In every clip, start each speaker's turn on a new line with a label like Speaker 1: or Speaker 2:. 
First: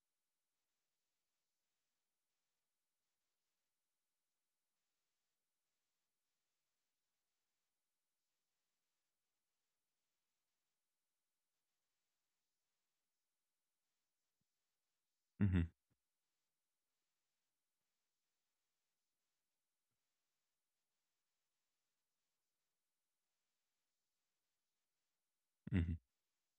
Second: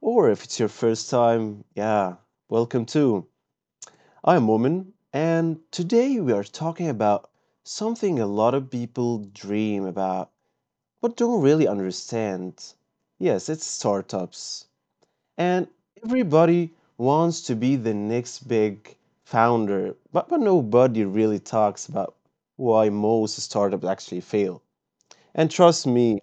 Speaker 1: Or if it's your first time, yeah, welcome too. I'm Woman, and today we are talking about something a lot of people dream about but don't really understand. Yes, it's startups.
Speaker 2: Mhm,
Speaker 1: And everybody wants to be the next big founder, but nobody really talks about why most startups actually fail. And
Speaker 2: mhm.
Speaker 1: trust me,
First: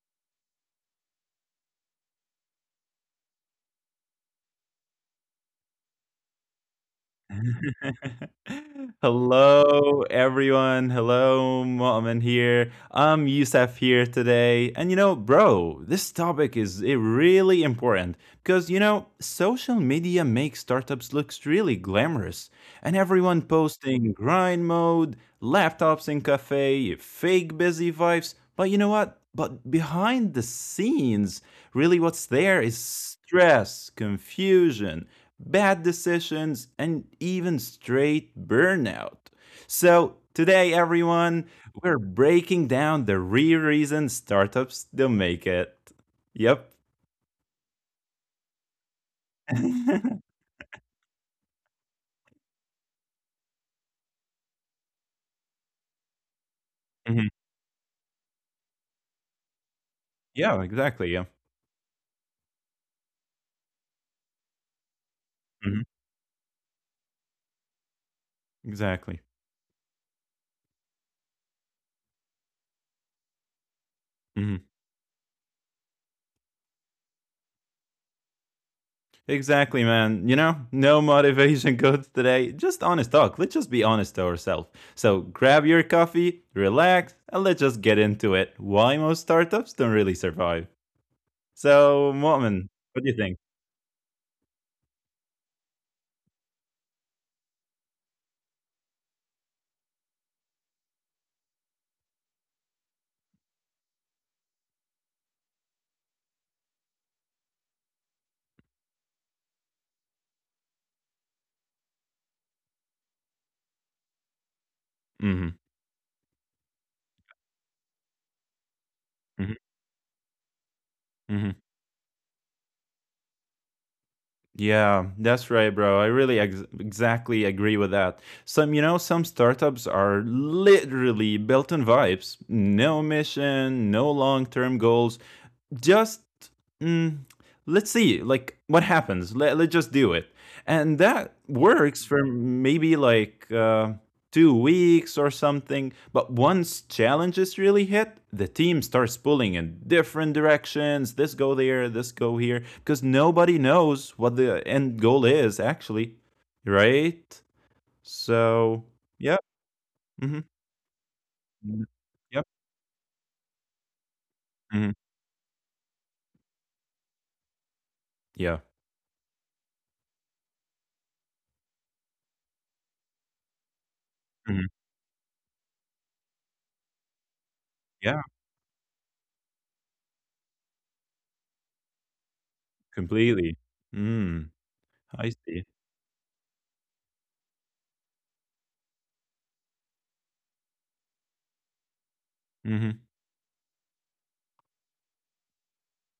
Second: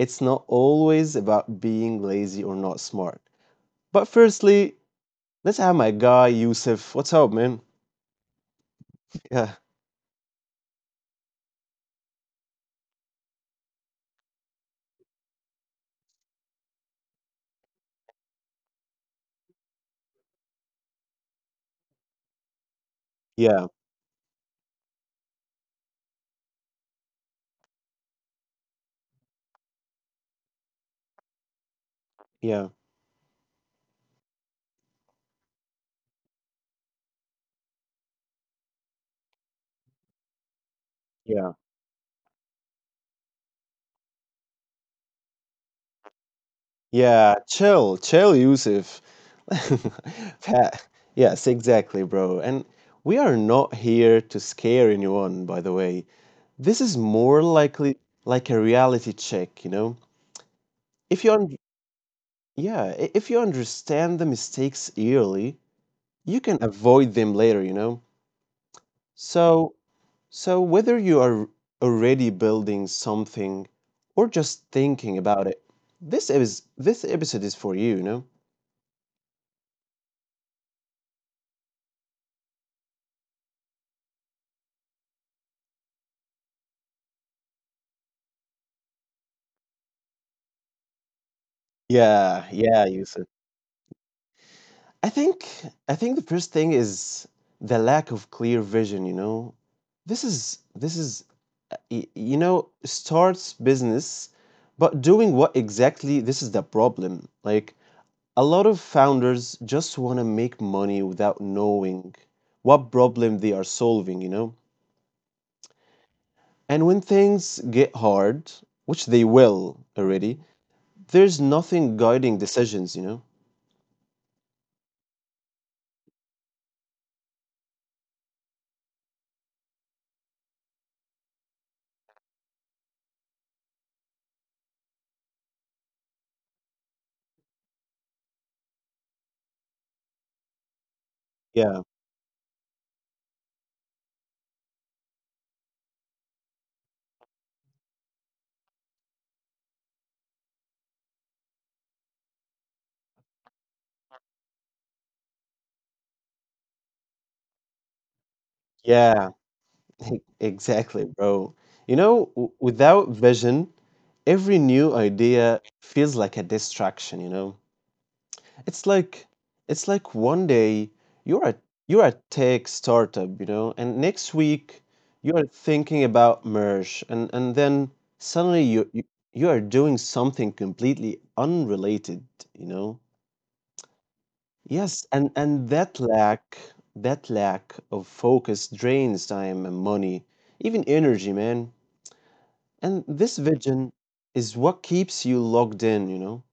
Speaker 1: it's not always about being lazy or not smart. But firstly, let's have my guy Yusuf. What's up, man? Yeah,
Speaker 2: Hello, everyone. Hello, Mu'min here. I'm Yusuf here today. And you know, bro, this topic is really important because you know, social media makes startups looks really glamorous. And everyone
Speaker 1: yeah,
Speaker 2: posting grind mode, laptops in cafe, fake busy vibes. But you know what? But behind the scenes, really what's
Speaker 1: yeah,
Speaker 2: there is stress, confusion, bad decisions, and even straight burnout. So, today, everyone,
Speaker 1: yeah,
Speaker 2: we're breaking down the real reason startups don't make it. Yep.
Speaker 1: yeah. Chill, chill, Yusuf. Pat. Yes, exactly, bro. And we are not here to scare anyone, by the way. This is more
Speaker 2: Mhm.
Speaker 1: likely like a reality check.
Speaker 2: Yeah,
Speaker 1: If
Speaker 2: exactly.
Speaker 1: you
Speaker 2: Yeah.
Speaker 1: un- yeah, I- if you understand the mistakes early,
Speaker 2: Mhm.
Speaker 1: you can avoid them later.
Speaker 2: Exactly.
Speaker 1: So, So, whether you are already building something or just
Speaker 2: hmm
Speaker 1: thinking about it, this episode is for you, you know?
Speaker 2: Exactly, man. You know, no motivation codes today. Just honest talk. Let's just be honest to ourselves. So grab your coffee, relax, and let's just get into it. Why most startups don't really survive. So,
Speaker 1: Yeah,
Speaker 2: Mu'min,
Speaker 1: yeah,
Speaker 2: what do you
Speaker 1: Yusuf.
Speaker 2: think?
Speaker 1: I think I think the first thing is the lack of clear vision. This is starts business, but doing what exactly? This is the problem. Like a lot of founders just want to make money without knowing what problem they are solving.
Speaker 2: Mhm.
Speaker 1: And when things get hard, which they
Speaker 2: Mhm.
Speaker 1: will already, there's
Speaker 2: Mhm.
Speaker 1: nothing guiding decisions.
Speaker 2: Yeah, that's right, bro. I really exactly agree with that. Some, you know, some startups are literally built on vibes. No mission, no long-term goals, just mm, let's see like what happens. Let's just do it, and that
Speaker 1: Yeah,
Speaker 2: works for maybe like 2 weeks or something. But once challenges really hit, the team starts pulling in different directions, this go there, this go here, because nobody knows what the end goal is actually, right? So
Speaker 1: yeah,
Speaker 2: yeah. Mm-hmm.
Speaker 1: exactly, bro. You know, w-
Speaker 2: Yep.
Speaker 1: without vision, every new
Speaker 2: hmm
Speaker 1: idea feels like a distraction. It's
Speaker 2: yeah.
Speaker 1: like it's like one day you're a you're a tech startup, and next week
Speaker 2: hmm
Speaker 1: you are thinking about merge and then
Speaker 2: yeah.
Speaker 1: suddenly you are doing something completely unrelated, you know?
Speaker 2: Completely. mm,
Speaker 1: Yes, and
Speaker 2: I
Speaker 1: and
Speaker 2: see.
Speaker 1: that lack of focus drains time and money, even energy, man. And
Speaker 2: hmm
Speaker 1: this vision is what keeps you logged in.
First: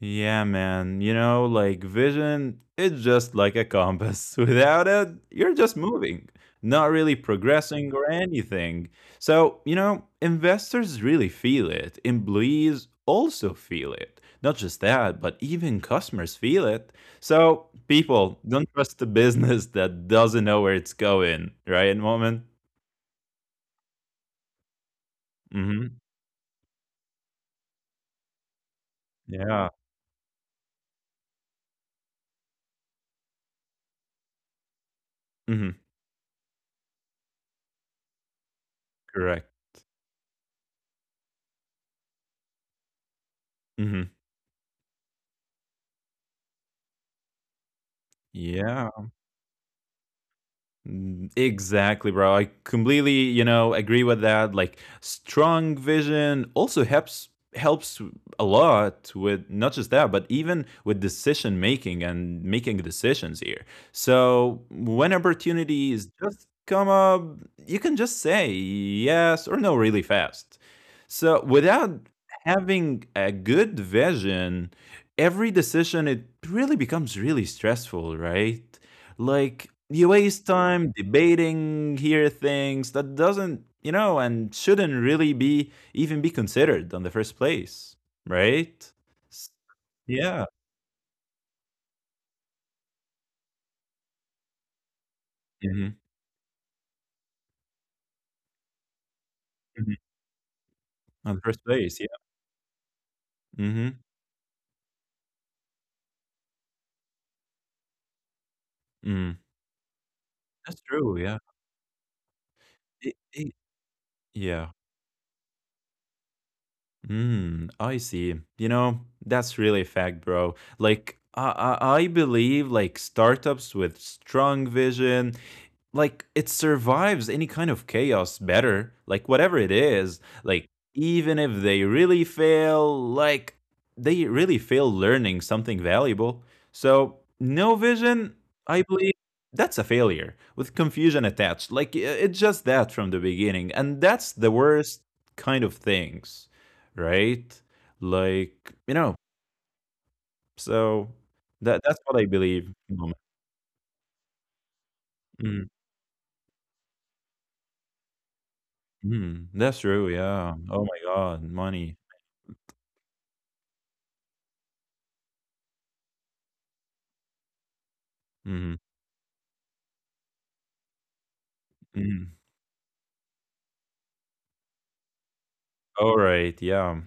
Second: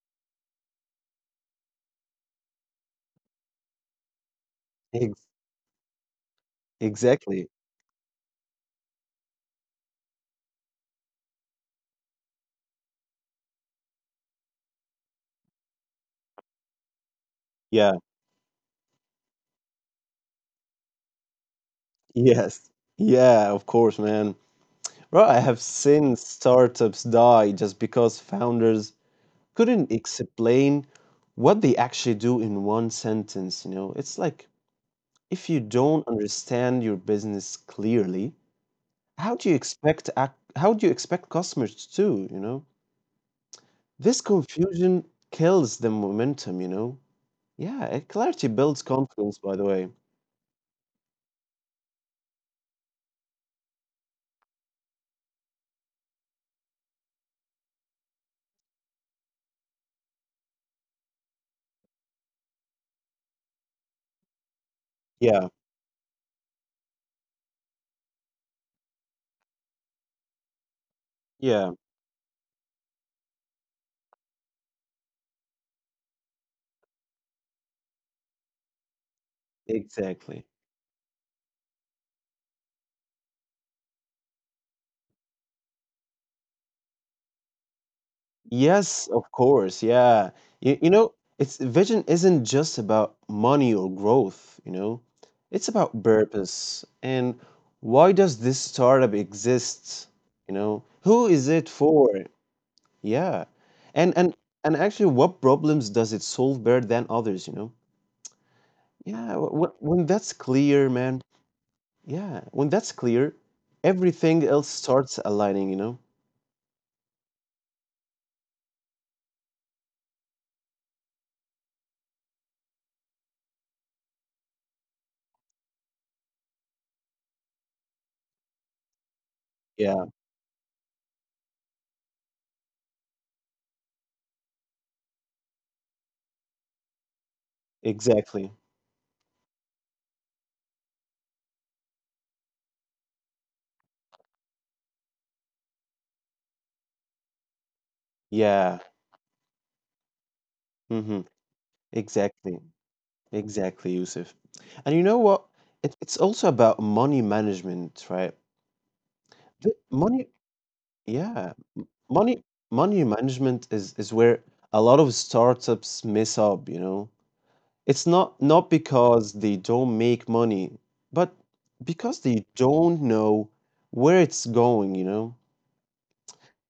Speaker 2: Yeah, man. You know, like vision, it's just like a compass. Without it,
Speaker 1: Ex-
Speaker 2: you're just moving, not really
Speaker 1: exactly.
Speaker 2: progressing or anything. So, you know, investors really feel it. Employees also feel it. Not just that, but even customers feel it. So,
Speaker 1: Yeah.
Speaker 2: people don't trust a business that doesn't know where it's going, right? Moment.
Speaker 1: Yes. Yeah, of course, man. Bro, I have
Speaker 2: Mm-hmm.
Speaker 1: seen startups die just because founders
Speaker 2: Yeah.
Speaker 1: couldn't explain what they actually do in one sentence. It's like if
Speaker 2: Mm-hmm.
Speaker 1: you don't understand your business clearly,
Speaker 2: Correct.
Speaker 1: How do you expect customers to?
Speaker 2: Mm-hmm.
Speaker 1: This confusion kills the momentum. Yeah, and clarity
Speaker 2: Yeah.
Speaker 1: builds confidence, by the way.
Speaker 2: Exactly, bro. I completely, you know, agree with that. Like strong vision also helps a lot with not just that, but even with decision making and making decisions here. So when
Speaker 1: Yeah,
Speaker 2: opportunities just come up, you can just say yes or no really fast. So without
Speaker 1: yeah,
Speaker 2: having a good vision, every decision it really becomes really stressful, right? Like, you waste
Speaker 1: exactly.
Speaker 2: time debating here things that doesn't, you know, and shouldn't really be even be considered on the first place, right?
Speaker 1: Yes,
Speaker 2: S-
Speaker 1: of course.
Speaker 2: Yeah.
Speaker 1: Yeah. It's vision isn't just about money or growth. It's
Speaker 2: hmm
Speaker 1: about purpose and why does this startup
Speaker 2: hmm
Speaker 1: exist? You know,
Speaker 2: On the
Speaker 1: who
Speaker 2: first
Speaker 1: is it
Speaker 2: place, yeah.
Speaker 1: for? Yeah.
Speaker 2: hmm
Speaker 1: And and and actually what problems does it solve better than others.
Speaker 2: Mm.
Speaker 1: Yeah, when that's
Speaker 2: That's
Speaker 1: clear,
Speaker 2: true,
Speaker 1: man.
Speaker 2: yeah.
Speaker 1: Yeah, when that's
Speaker 2: It, it,
Speaker 1: clear, everything
Speaker 2: yeah.
Speaker 1: else starts aligning.
Speaker 2: I see. You know, that's really a fact, bro. Like, I believe like startups with strong vision, like it survives any kind of chaos better, like whatever it is,
Speaker 1: Yeah,
Speaker 2: like even if they really fail, like they really fail learning something valuable. So no vision,
Speaker 1: exactly.
Speaker 2: I believe, that's a failure with confusion attached, like it's just that from the beginning, and that's the worst kind of things, right? Like, you
Speaker 1: Yeah.
Speaker 2: know, so
Speaker 1: Mm-hmm.
Speaker 2: that that's what I believe.
Speaker 1: Exactly. Exactly, Yusuf. And you know what?
Speaker 2: Mhm.
Speaker 1: It's also about money management, right?
Speaker 2: Mhm. That's
Speaker 1: The
Speaker 2: true,
Speaker 1: money,
Speaker 2: yeah. Oh my god,
Speaker 1: yeah.
Speaker 2: money.
Speaker 1: Money money management is where a lot of startups mess up. It's not
Speaker 2: Mhm,
Speaker 1: not because they don't make money, but
Speaker 2: mhm.
Speaker 1: because they don't know where it's going.
Speaker 2: Alright, yeah,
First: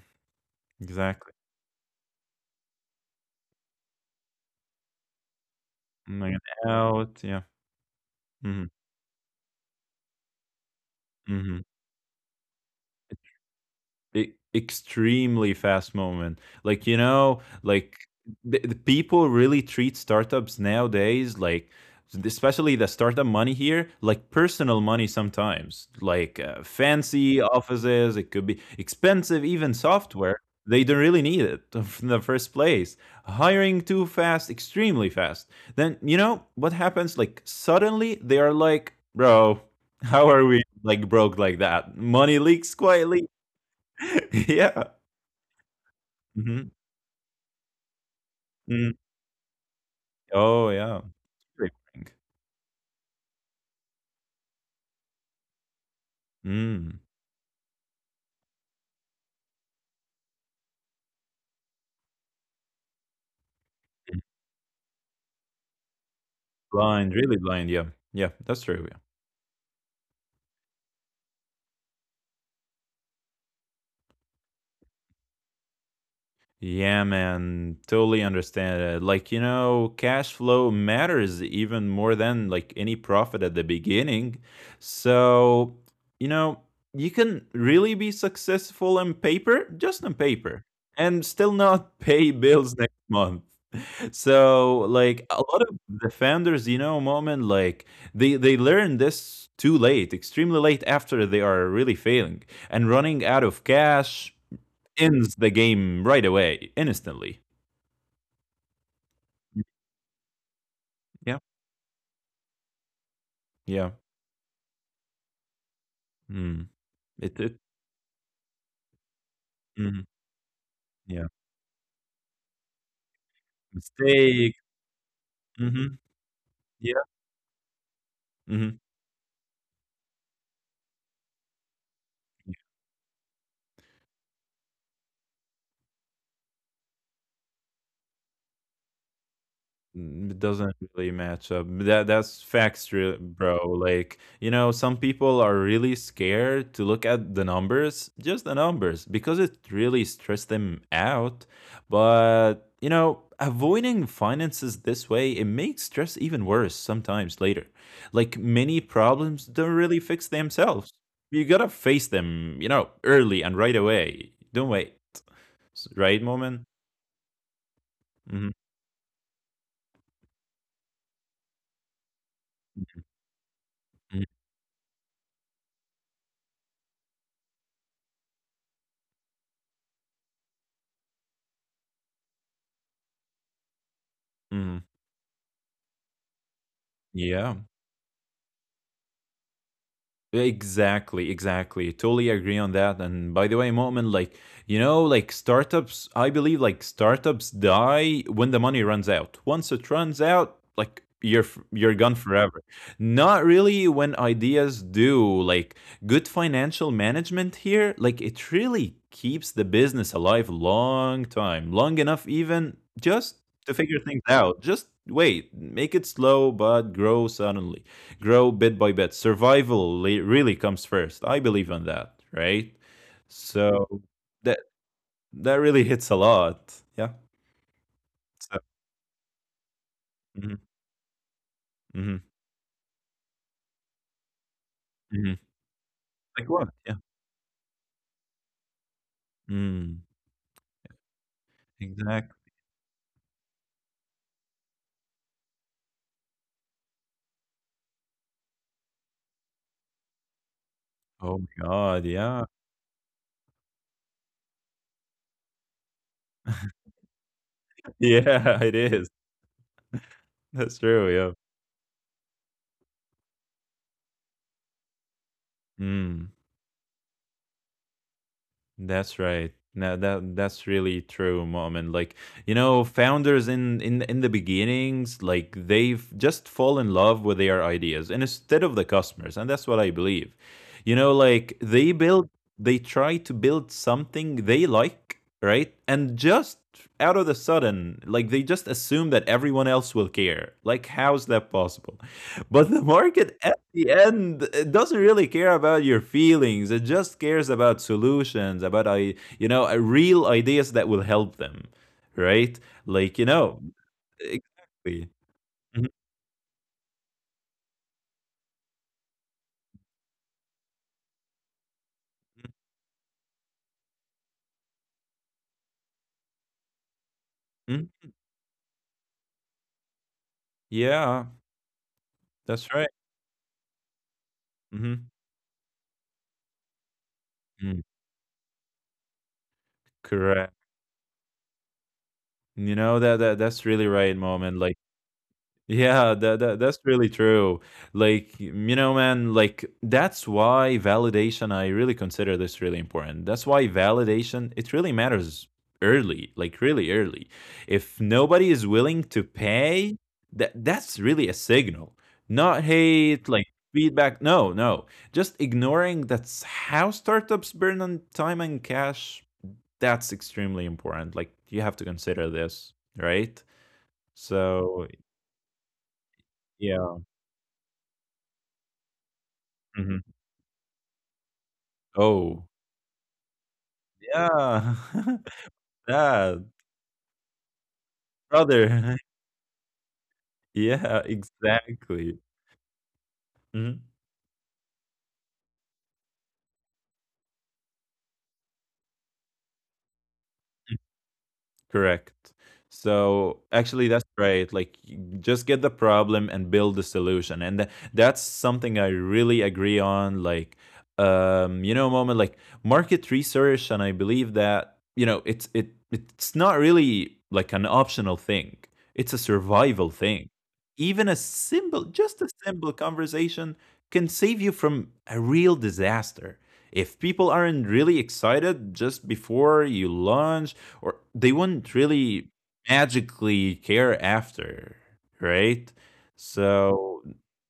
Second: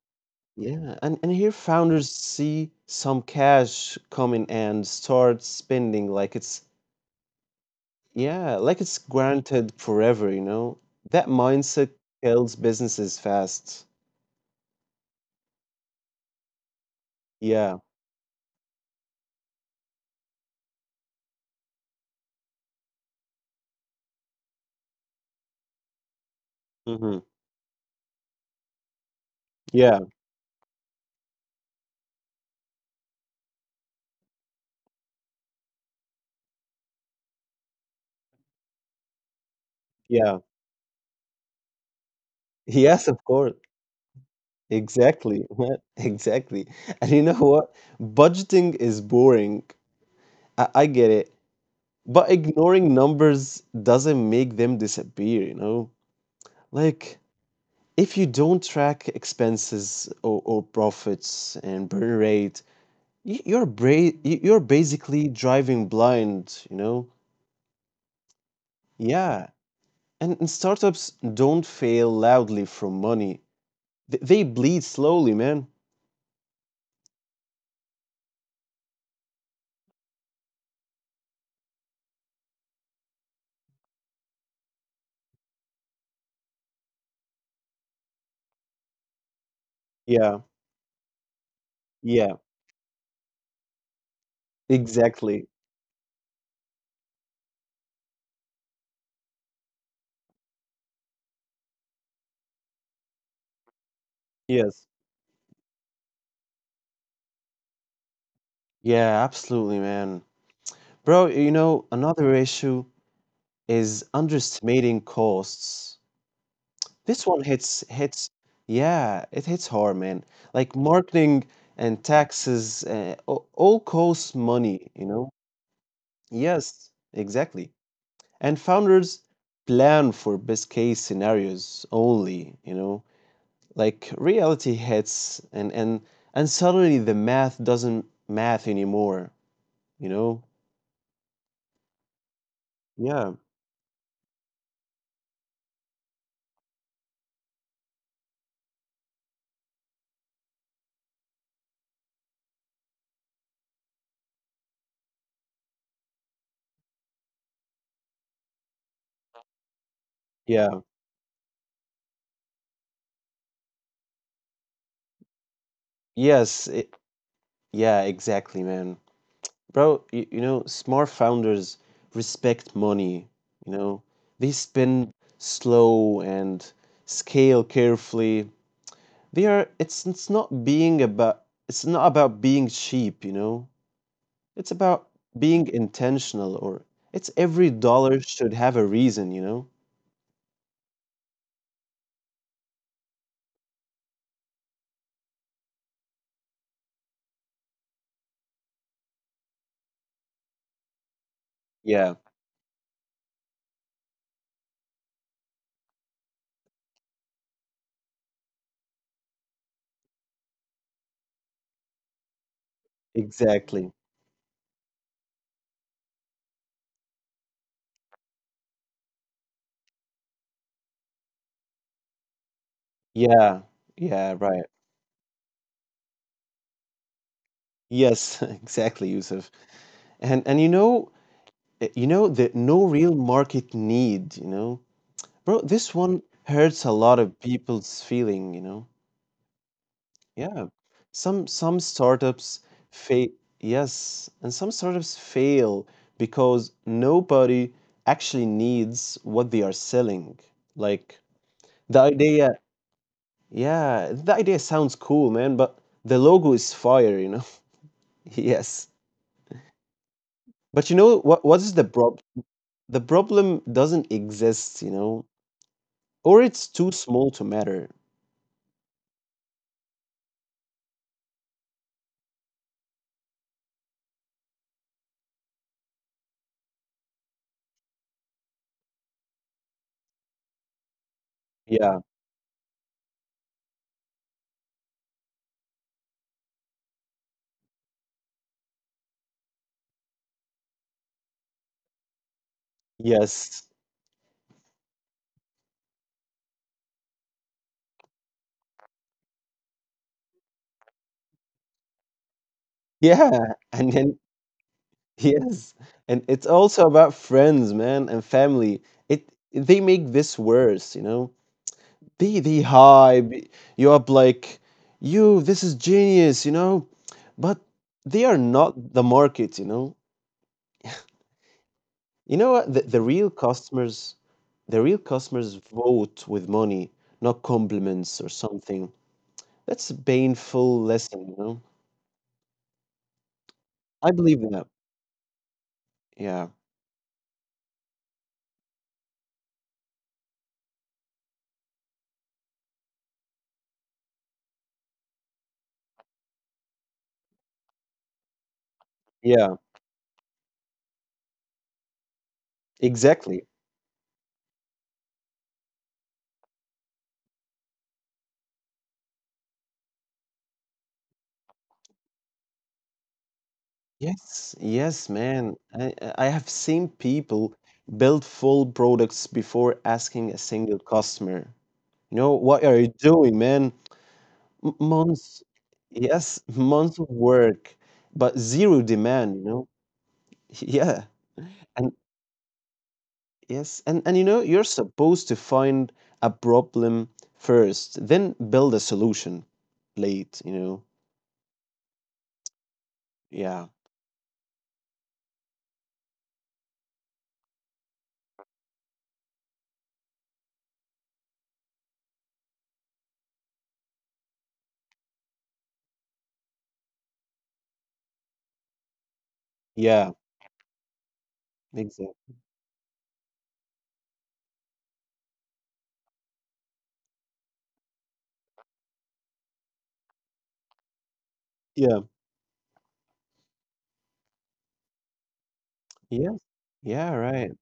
Speaker 1: Yeah, and
Speaker 2: exactly.
Speaker 1: here founders see some cash coming and start spending like
Speaker 2: And
Speaker 1: it's
Speaker 2: out, yeah.
Speaker 1: yeah, like
Speaker 2: Mhm,
Speaker 1: it's granted forever. That
Speaker 2: mhm.
Speaker 1: mindset kills businesses fast.
Speaker 2: E extremely fast moment. Like, you know,
Speaker 1: Yeah.
Speaker 2: like the people really treat startups nowadays, like especially the startup money here like personal money sometimes, like
Speaker 1: hmm
Speaker 2: fancy offices, it could be expensive, even
Speaker 1: Yeah.
Speaker 2: software they don't really need it in the first place, hiring too fast, extremely fast. Then you know what happens, like suddenly they are like, bro,
Speaker 1: Yeah.
Speaker 2: how are we like broke like that? Money leaks
Speaker 1: Yes, of
Speaker 2: quietly.
Speaker 1: course.
Speaker 2: Yeah.
Speaker 1: Exactly. Exactly.
Speaker 2: Mhm.
Speaker 1: And you know what? Budgeting is
Speaker 2: Mm.
Speaker 1: boring. I,
Speaker 2: Oh,
Speaker 1: I get
Speaker 2: yeah.
Speaker 1: it.
Speaker 2: Very boring.
Speaker 1: But ignoring numbers doesn't make them disappear.
Speaker 2: Mm.
Speaker 1: Like, if you don't track expenses or profits and burn rate, y- you're, bra-
Speaker 2: Mhm.
Speaker 1: y- you're basically driving blind.
Speaker 2: Blind, really blind, yeah. Yeah, that's true, yeah.
Speaker 1: Yeah. And startups don't fail loudly from money. They bleed slowly, man.
Speaker 2: Yeah, man, totally understand it. Like, you know, cash flow matters even more than like any profit at the beginning. So, you know, you can really be successful on paper, just on
Speaker 1: Yeah,
Speaker 2: paper, and still not
Speaker 1: yeah,
Speaker 2: pay bills next month. So, like,
Speaker 1: exactly.
Speaker 2: a lot of the founders, you know, Moment, like they learn this too late, extremely late, after they are really failing and running out of cash
Speaker 1: Yes.
Speaker 2: ends the game right away, instantly.
Speaker 1: Yeah, absolutely,
Speaker 2: Mm,
Speaker 1: man. Bro,
Speaker 2: yeah,
Speaker 1: another issue is
Speaker 2: yeah.
Speaker 1: underestimating costs.
Speaker 2: Mm.
Speaker 1: This one
Speaker 2: It
Speaker 1: hits hits yeah, it hits hard,
Speaker 2: mhm,
Speaker 1: man. Like
Speaker 2: yeah.
Speaker 1: marketing and taxes, all costs
Speaker 2: Mistake.
Speaker 1: money.
Speaker 2: hmm
Speaker 1: Yes,
Speaker 2: Yeah.
Speaker 1: exactly. And
Speaker 2: hmm
Speaker 1: founders plan for best case scenarios only. Like reality hits and suddenly the math doesn't math anymore, you know?
Speaker 2: It doesn't really match up. That that's facts,
Speaker 1: Yeah.
Speaker 2: bro. Like you know, some people are really scared to look at the numbers, just the numbers, because it really stressed them out. But you know, avoiding finances this way it makes stress even worse sometimes later. Like many problems don't really fix
Speaker 1: Yeah.
Speaker 2: themselves. You gotta face them, you know, early and right away. Don't wait. Right
Speaker 1: Yes,
Speaker 2: moment.
Speaker 1: exactly,
Speaker 2: Mm-hmm.
Speaker 1: man. Bro, smart founders respect money, you know.
Speaker 2: Mm-hmm.
Speaker 1: They spend slow and scale carefully. They are it's not being about it's not about being cheap. It's
Speaker 2: Mm-hmm.
Speaker 1: about being intentional or it's Every
Speaker 2: Yeah.
Speaker 1: dollar should have a reason.
Speaker 2: Exactly, exactly. Totally agree on that. And by the way, Mu'min, like, you know, like startups, I believe like startups die when the money runs out. Once it runs out, like you're
Speaker 1: Yeah,
Speaker 2: gone forever. Not really when ideas do. Like good financial management here, like it really keeps the business alive long time, long enough even just
Speaker 1: exactly.
Speaker 2: to figure things out. Just wait, make it slow but grow suddenly, grow bit by bit. Survival really comes first. I believe in that, right?
Speaker 1: Yeah.
Speaker 2: So
Speaker 1: Yeah, right.
Speaker 2: that that really hits a lot. Yeah.
Speaker 1: Yes,
Speaker 2: So,
Speaker 1: exactly, Yusuf. And
Speaker 2: hmm
Speaker 1: you know
Speaker 2: hmm
Speaker 1: that no real market need.
Speaker 2: hmm
Speaker 1: Bro, this one
Speaker 2: like
Speaker 1: hurts
Speaker 2: what?
Speaker 1: a
Speaker 2: Yeah.
Speaker 1: lot of people's feeling.
Speaker 2: Mm,
Speaker 1: Yeah. Some startups
Speaker 2: exactly.
Speaker 1: fail. Yes, and some startups fail because nobody actually needs what they are selling. Like
Speaker 2: Oh my
Speaker 1: the
Speaker 2: God.
Speaker 1: idea,
Speaker 2: Yeah.
Speaker 1: yeah, the idea sounds cool, man, but the logo is fire. Yes.
Speaker 2: Yeah, it is.
Speaker 1: But you
Speaker 2: That's
Speaker 1: know what
Speaker 2: true.
Speaker 1: is the problem? The problem doesn't exist,
Speaker 2: Yeah.
Speaker 1: or
Speaker 2: Mm.
Speaker 1: it's too small to matter.
Speaker 2: That's right. No, that that's really true, mom. And like you know, founders in the beginnings, like they've just fall in love with their ideas and instead of the customers, and that's what I believe. You know, like
Speaker 1: Yeah.
Speaker 2: they build, they try to build something they like, right? And just out of the sudden, like they just assume that everyone else will care. Like, how's that possible? But the market
Speaker 1: Yes.
Speaker 2: the end, it doesn't really care about your feelings, it just cares about solutions, about, I you know real ideas that will help them, right?
Speaker 1: Yeah,
Speaker 2: Like you know,
Speaker 1: and then
Speaker 2: exactly.
Speaker 1: Yes,
Speaker 2: Mhm,
Speaker 1: and it's also about friends, man, and family. It they make this worse, you know. They hype you up like, this is genius. But
Speaker 2: mhm.
Speaker 1: they are not the market.
Speaker 2: Yeah,
Speaker 1: You know what? The,
Speaker 2: that's
Speaker 1: the
Speaker 2: right.
Speaker 1: real customers, the real
Speaker 2: hmm
Speaker 1: customers vote with money, not compliments or something. That's a
Speaker 2: Correct.
Speaker 1: painful lesson.
Speaker 2: You know that, that that's really
Speaker 1: I
Speaker 2: right
Speaker 1: believe that.
Speaker 2: moment, like. Yeah, that,
Speaker 1: Yeah,
Speaker 2: that that's really true. Like, you know, man, like that's why validation, I really consider this really important. That's why validation, it really matters early, like really early. If nobody is willing to
Speaker 1: yeah,
Speaker 2: pay, that that's really a signal. Not
Speaker 1: exactly.
Speaker 2: hate, like feedback. No, no. Just ignoring, that's how startups burn on time and cash. That's extremely important. Like you have to consider this, right?
Speaker 1: Yes, yes,
Speaker 2: So,
Speaker 1: man. I have seen
Speaker 2: yeah.
Speaker 1: people build full products before asking
Speaker 2: Mm-hmm.
Speaker 1: a single customer. What
Speaker 2: Oh,
Speaker 1: are you doing, man? M-
Speaker 2: yeah.
Speaker 1: months, yes,
Speaker 2: Yeah,
Speaker 1: months of work, but zero
Speaker 2: brother.
Speaker 1: demand, you know? Yeah.
Speaker 2: Yeah,
Speaker 1: And
Speaker 2: exactly.
Speaker 1: yes, and, and
Speaker 2: Mhm.
Speaker 1: you know, you're supposed to find a problem first, then build a solution late.
Speaker 2: Correct.
Speaker 1: Yeah,
Speaker 2: So actually, that's right. Like, you just get the problem and build the solution, and that's something I really agree on. Like, you know, moment like market research, and I believe that, you know, it's not really like an optional thing. It's a survival
Speaker 1: yeah,
Speaker 2: thing. Even a simple, just
Speaker 1: exactly.
Speaker 2: a simple conversation can save you from a real disaster. If people aren't really excited just before you launch, or they wouldn't
Speaker 1: Yeah,
Speaker 2: really magically care after, right?
Speaker 1: yes, yeah,
Speaker 2: So
Speaker 1: right.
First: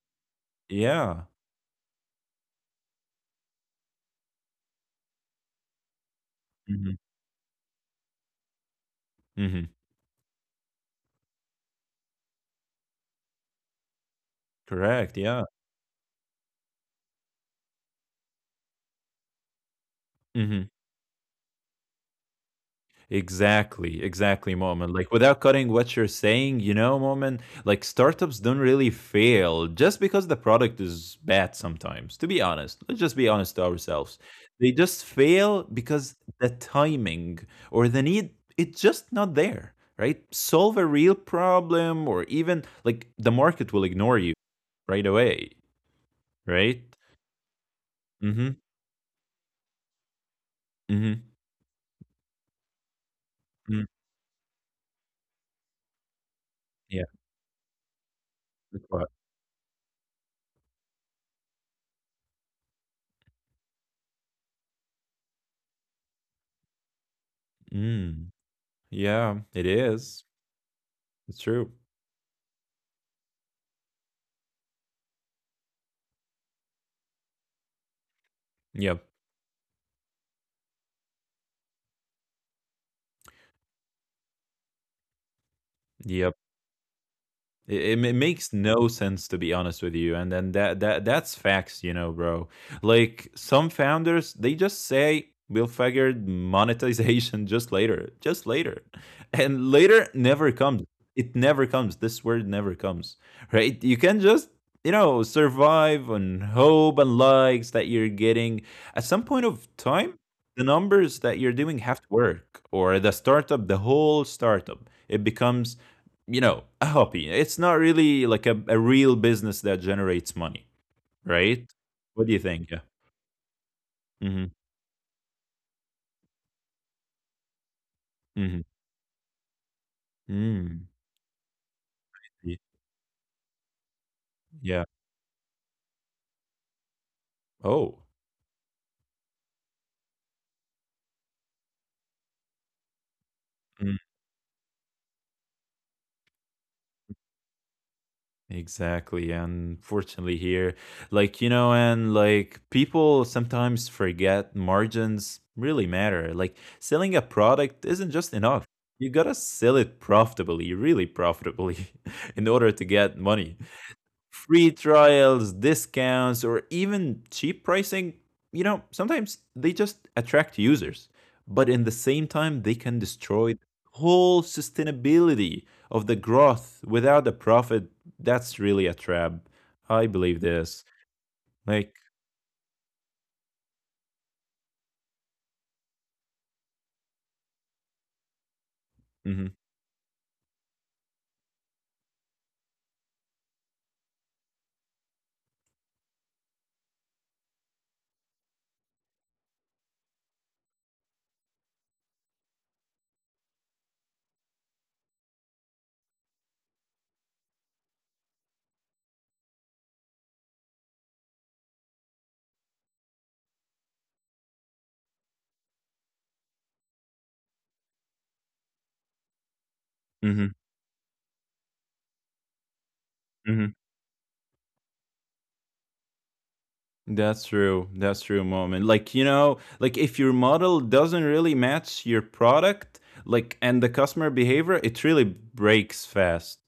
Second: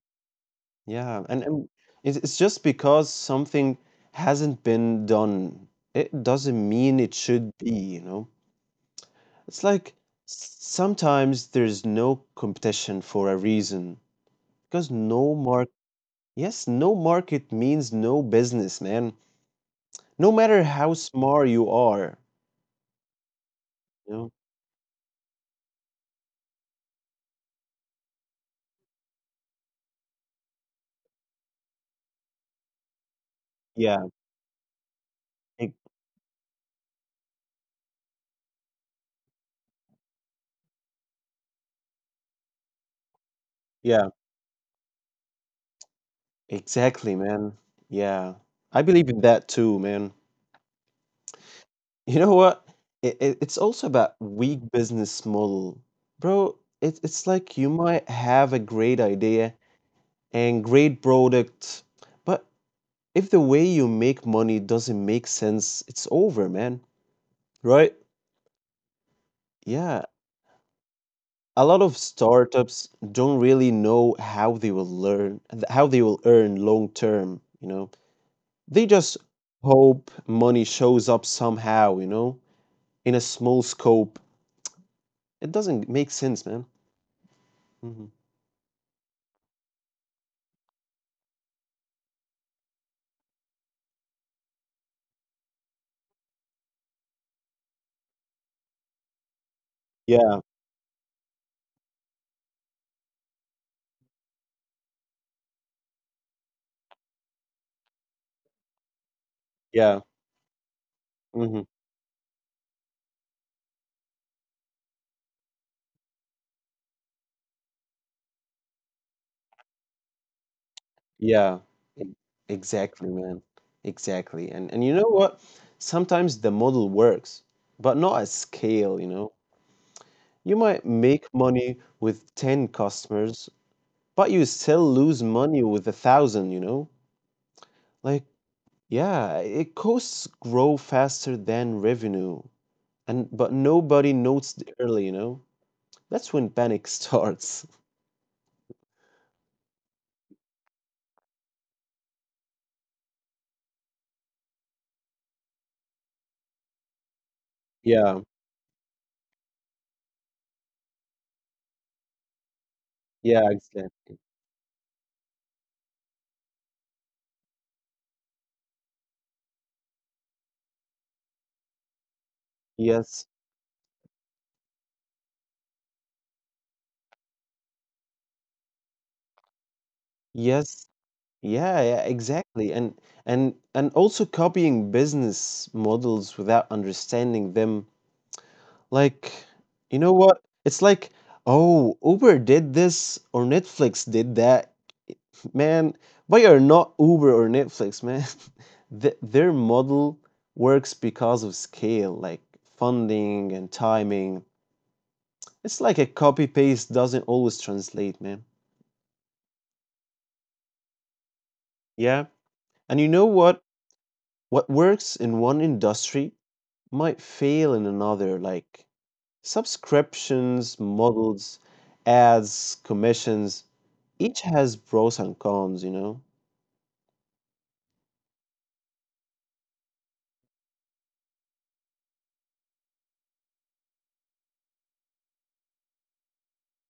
Speaker 1: Yeah,
Speaker 2: yeah.
Speaker 1: and it's just because something hasn't been done, it doesn't
Speaker 2: Mhm.
Speaker 1: mean it should be.
Speaker 2: Mhm.
Speaker 1: It's like sometimes there's no competition for a reason because
Speaker 2: Correct,
Speaker 1: no
Speaker 2: yeah.
Speaker 1: mark, yes, no market means no business, man. No matter
Speaker 2: Mhm.
Speaker 1: how smart you are,
Speaker 2: Exactly,
Speaker 1: you know?
Speaker 2: exactly, Moment. Like without cutting what you're saying, you know, Moment, like startups don't really fail just because the product is bad sometimes. To be honest, let's just be honest to
Speaker 1: Yeah,
Speaker 2: ourselves. They just fail
Speaker 1: e-
Speaker 2: because the timing or the need, it's just not there, right? Solve a real problem, or even like the market will
Speaker 1: yeah,
Speaker 2: ignore you right away, right?
Speaker 1: exactly, man. Yeah.
Speaker 2: Mm-hmm.
Speaker 1: I believe in that too, man.
Speaker 2: Mm-hmm.
Speaker 1: You know what? It's also
Speaker 2: Mm.
Speaker 1: about weak business model. Bro, it,
Speaker 2: Yeah.
Speaker 1: it's like you might have a
Speaker 2: that's
Speaker 1: great
Speaker 2: what-
Speaker 1: idea and great product, but if the way you make money doesn't make sense, it's over, man. Right?
Speaker 2: Mm. Yeah, it
Speaker 1: Yeah.
Speaker 2: is. It's
Speaker 1: A
Speaker 2: true.
Speaker 1: lot of startups don't really know how they will earn long term. They
Speaker 2: Yeah.
Speaker 1: just hope money shows up somehow, in a small scope. It doesn't make
Speaker 2: Yep.
Speaker 1: sense, man. Mhm.
Speaker 2: Makes no sense to be honest with you. And then that that that's facts, you know, bro. Like some founders, they just say we'll figure monetization just later, just later. And later
Speaker 1: Yeah,
Speaker 2: never comes. It never comes. This word never comes. Right? You can just, you know, survive on hope and likes that you're getting. At some point of
Speaker 1: yeah,
Speaker 2: time, the numbers that you're
Speaker 1: mhm,
Speaker 2: doing have to work, or the startup, the whole startup, it becomes, you know, a hobby. It's not really like a real business that generates money,
Speaker 1: yeah,
Speaker 2: right?
Speaker 1: e
Speaker 2: What do you think? Yeah.
Speaker 1: exactly, man, exactly,
Speaker 2: Mm-hmm.
Speaker 1: and you know what? Sometimes the model works, but not at
Speaker 2: Mm-hmm.
Speaker 1: scale, you know? You might
Speaker 2: Mm.
Speaker 1: make money with
Speaker 2: Y-
Speaker 1: 10 customers, but you still
Speaker 2: Yeah.
Speaker 1: lose money with a thousand.
Speaker 2: Oh.
Speaker 1: Like, yeah, it costs grow faster than revenue, and but
Speaker 2: Mm.
Speaker 1: nobody notes it early. That's when panic starts.
Speaker 2: Exactly. And fortunately here, like, you know, and like people sometimes forget margins really matter. Like selling a product isn't
Speaker 1: Yeah,
Speaker 2: just enough. You gotta sell it profitably, really profitably, in order to get
Speaker 1: yeah,
Speaker 2: money.
Speaker 1: exactly.
Speaker 2: Free trials, discounts, or even cheap pricing, you know, sometimes they just attract users. But in the same time, they can
Speaker 1: Yes,
Speaker 2: destroy the whole sustainability of the growth without a profit. That's really a trap. I believe
Speaker 1: yes,
Speaker 2: this.
Speaker 1: Yeah,
Speaker 2: Like,
Speaker 1: yeah, exactly. And also copying business models without understanding them. Like,
Speaker 2: hmm
Speaker 1: you know what? It's like, oh, Uber did this or Netflix did that. Man, we are not Uber or Netflix, man. Th their model works because of scale, like funding and timing. It's like a copy paste doesn't always translate, man. Yeah. And you know what? What works in one industry might fail in another, like
Speaker 2: hmm
Speaker 1: subscriptions, models, ads, commissions.
Speaker 2: hmm
Speaker 1: Each has pros and cons.
Speaker 2: that's true. That's true, moment. Like, you know, like if your model doesn't really match your product, like, and the customer behavior, it really breaks fast,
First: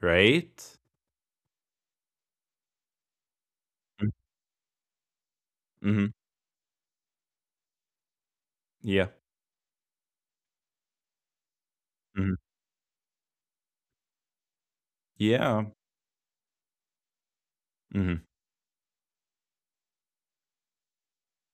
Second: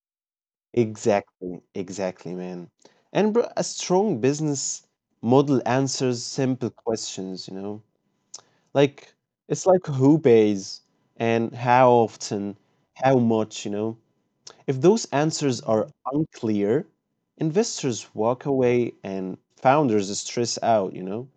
Speaker 2: right?
Speaker 1: Exactly, exactly, man. And bro, a
Speaker 2: Mm,
Speaker 1: strong business model
Speaker 2: mhm.
Speaker 1: answers simple questions.
Speaker 2: Yeah.
Speaker 1: Like, it's like who pays and how
Speaker 2: Mhm.
Speaker 1: often, how much. If those
Speaker 2: Yeah.
Speaker 1: answers are unclear,
Speaker 2: Mhm.
Speaker 1: investors walk away and founders stress out.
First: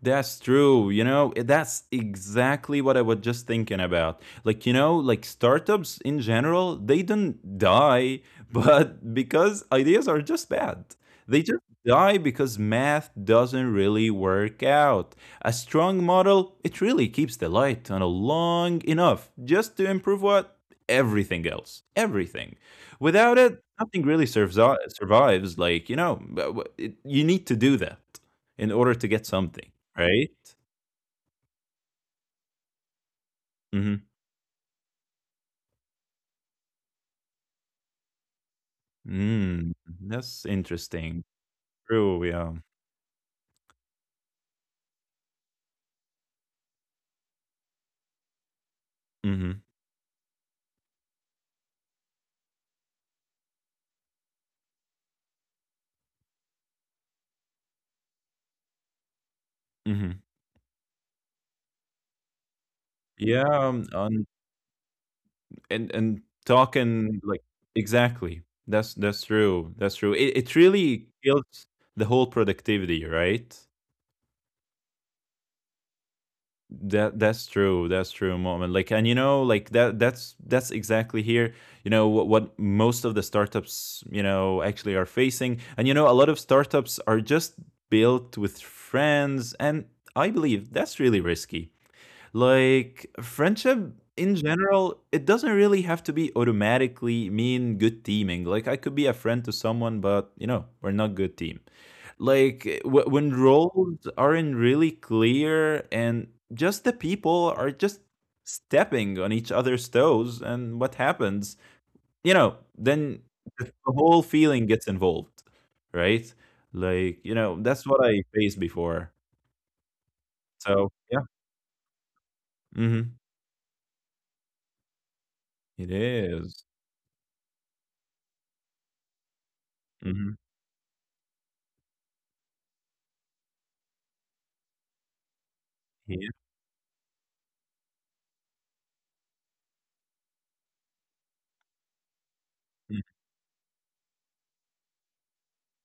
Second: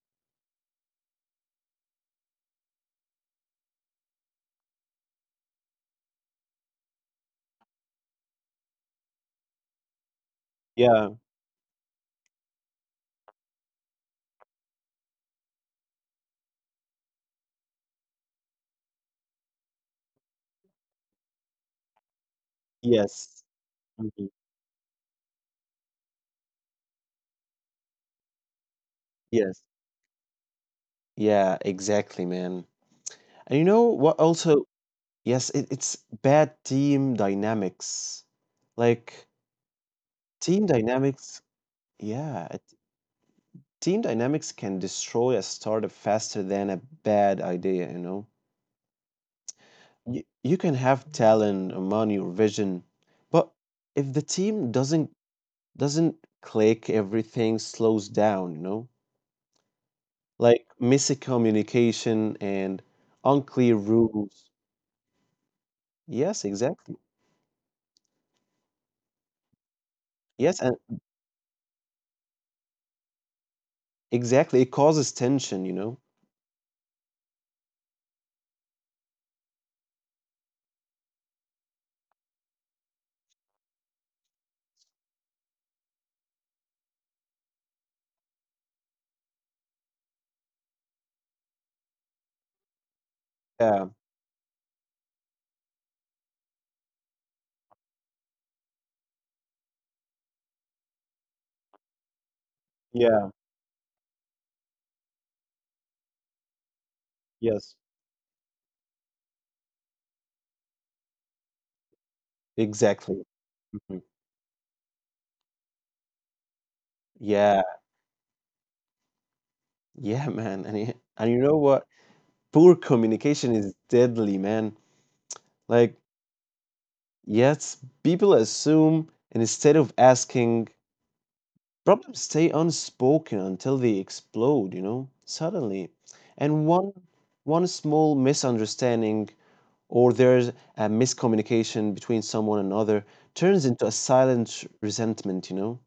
Speaker 2: That's true. You know, that's exactly what I was just thinking about. Like, you know, like startups in general, they don't die, but because ideas are just bad.
Speaker 1: Yeah.
Speaker 2: They just die because math doesn't really work out. A strong model, it really keeps the light on a long enough just to improve what? Everything else. Everything. Without
Speaker 1: Yes.
Speaker 2: it, nothing really
Speaker 1: Mhm.
Speaker 2: serves, survives. Like, you know, you need to do that in order to get
Speaker 1: Yes.
Speaker 2: something. Right?
Speaker 1: Yeah, exactly, man. And you know
Speaker 2: Mhm.
Speaker 1: what also, yes, it's bad team dynamics. Like
Speaker 2: Mm, that's
Speaker 1: team
Speaker 2: interesting.
Speaker 1: dynamics,
Speaker 2: True,
Speaker 1: yeah,
Speaker 2: yeah.
Speaker 1: it- team dynamics can destroy a startup faster than a bad idea, you know.
Speaker 2: Mhm,
Speaker 1: You can have talent, or money, or vision, but if the team doesn't click, everything slows down.
Speaker 2: mhm.
Speaker 1: Like miscommunication and
Speaker 2: Yeah,
Speaker 1: unclear rules.
Speaker 2: and
Speaker 1: Yes, exactly.
Speaker 2: talking like exactly. That's true, that's true. It
Speaker 1: Yes, and
Speaker 2: really kills the whole productivity, right?
Speaker 1: exactly. It causes tension.
Speaker 2: That's true. That's true, moment. Like, and you know, like that's exactly here. You know what most of the startups, you know, actually are facing, and you know a lot of startups are just built with friends, and I believe that's really risky. Like friendship
Speaker 1: Yeah,
Speaker 2: in general, it doesn't really have to be automatically mean good teaming. Like I could be a friend to someone, but you know we're not good team. Like w-
Speaker 1: yeah,
Speaker 2: when roles aren't really clear and just the people are
Speaker 1: yes,
Speaker 2: just stepping on each other's toes, and what happens? You know,
Speaker 1: exactly.
Speaker 2: then the
Speaker 1: Mhm.
Speaker 2: whole feeling gets involved, right? Like, you know,
Speaker 1: Yeah,
Speaker 2: that's what I faced before.
Speaker 1: yeah, man. And,
Speaker 2: So,
Speaker 1: y-
Speaker 2: yeah.
Speaker 1: and you know what? Poor
Speaker 2: Mhm.
Speaker 1: communication is deadly, man.
Speaker 2: It
Speaker 1: Like,
Speaker 2: is.
Speaker 1: yes, people assume, and instead of
Speaker 2: Mhm.
Speaker 1: asking, problems stay unspoken until they explode, suddenly.
Speaker 2: Yeah. Mm-hmm.
Speaker 1: And one small misunderstanding or there's a miscommunication between someone and another turns into a silent resentment.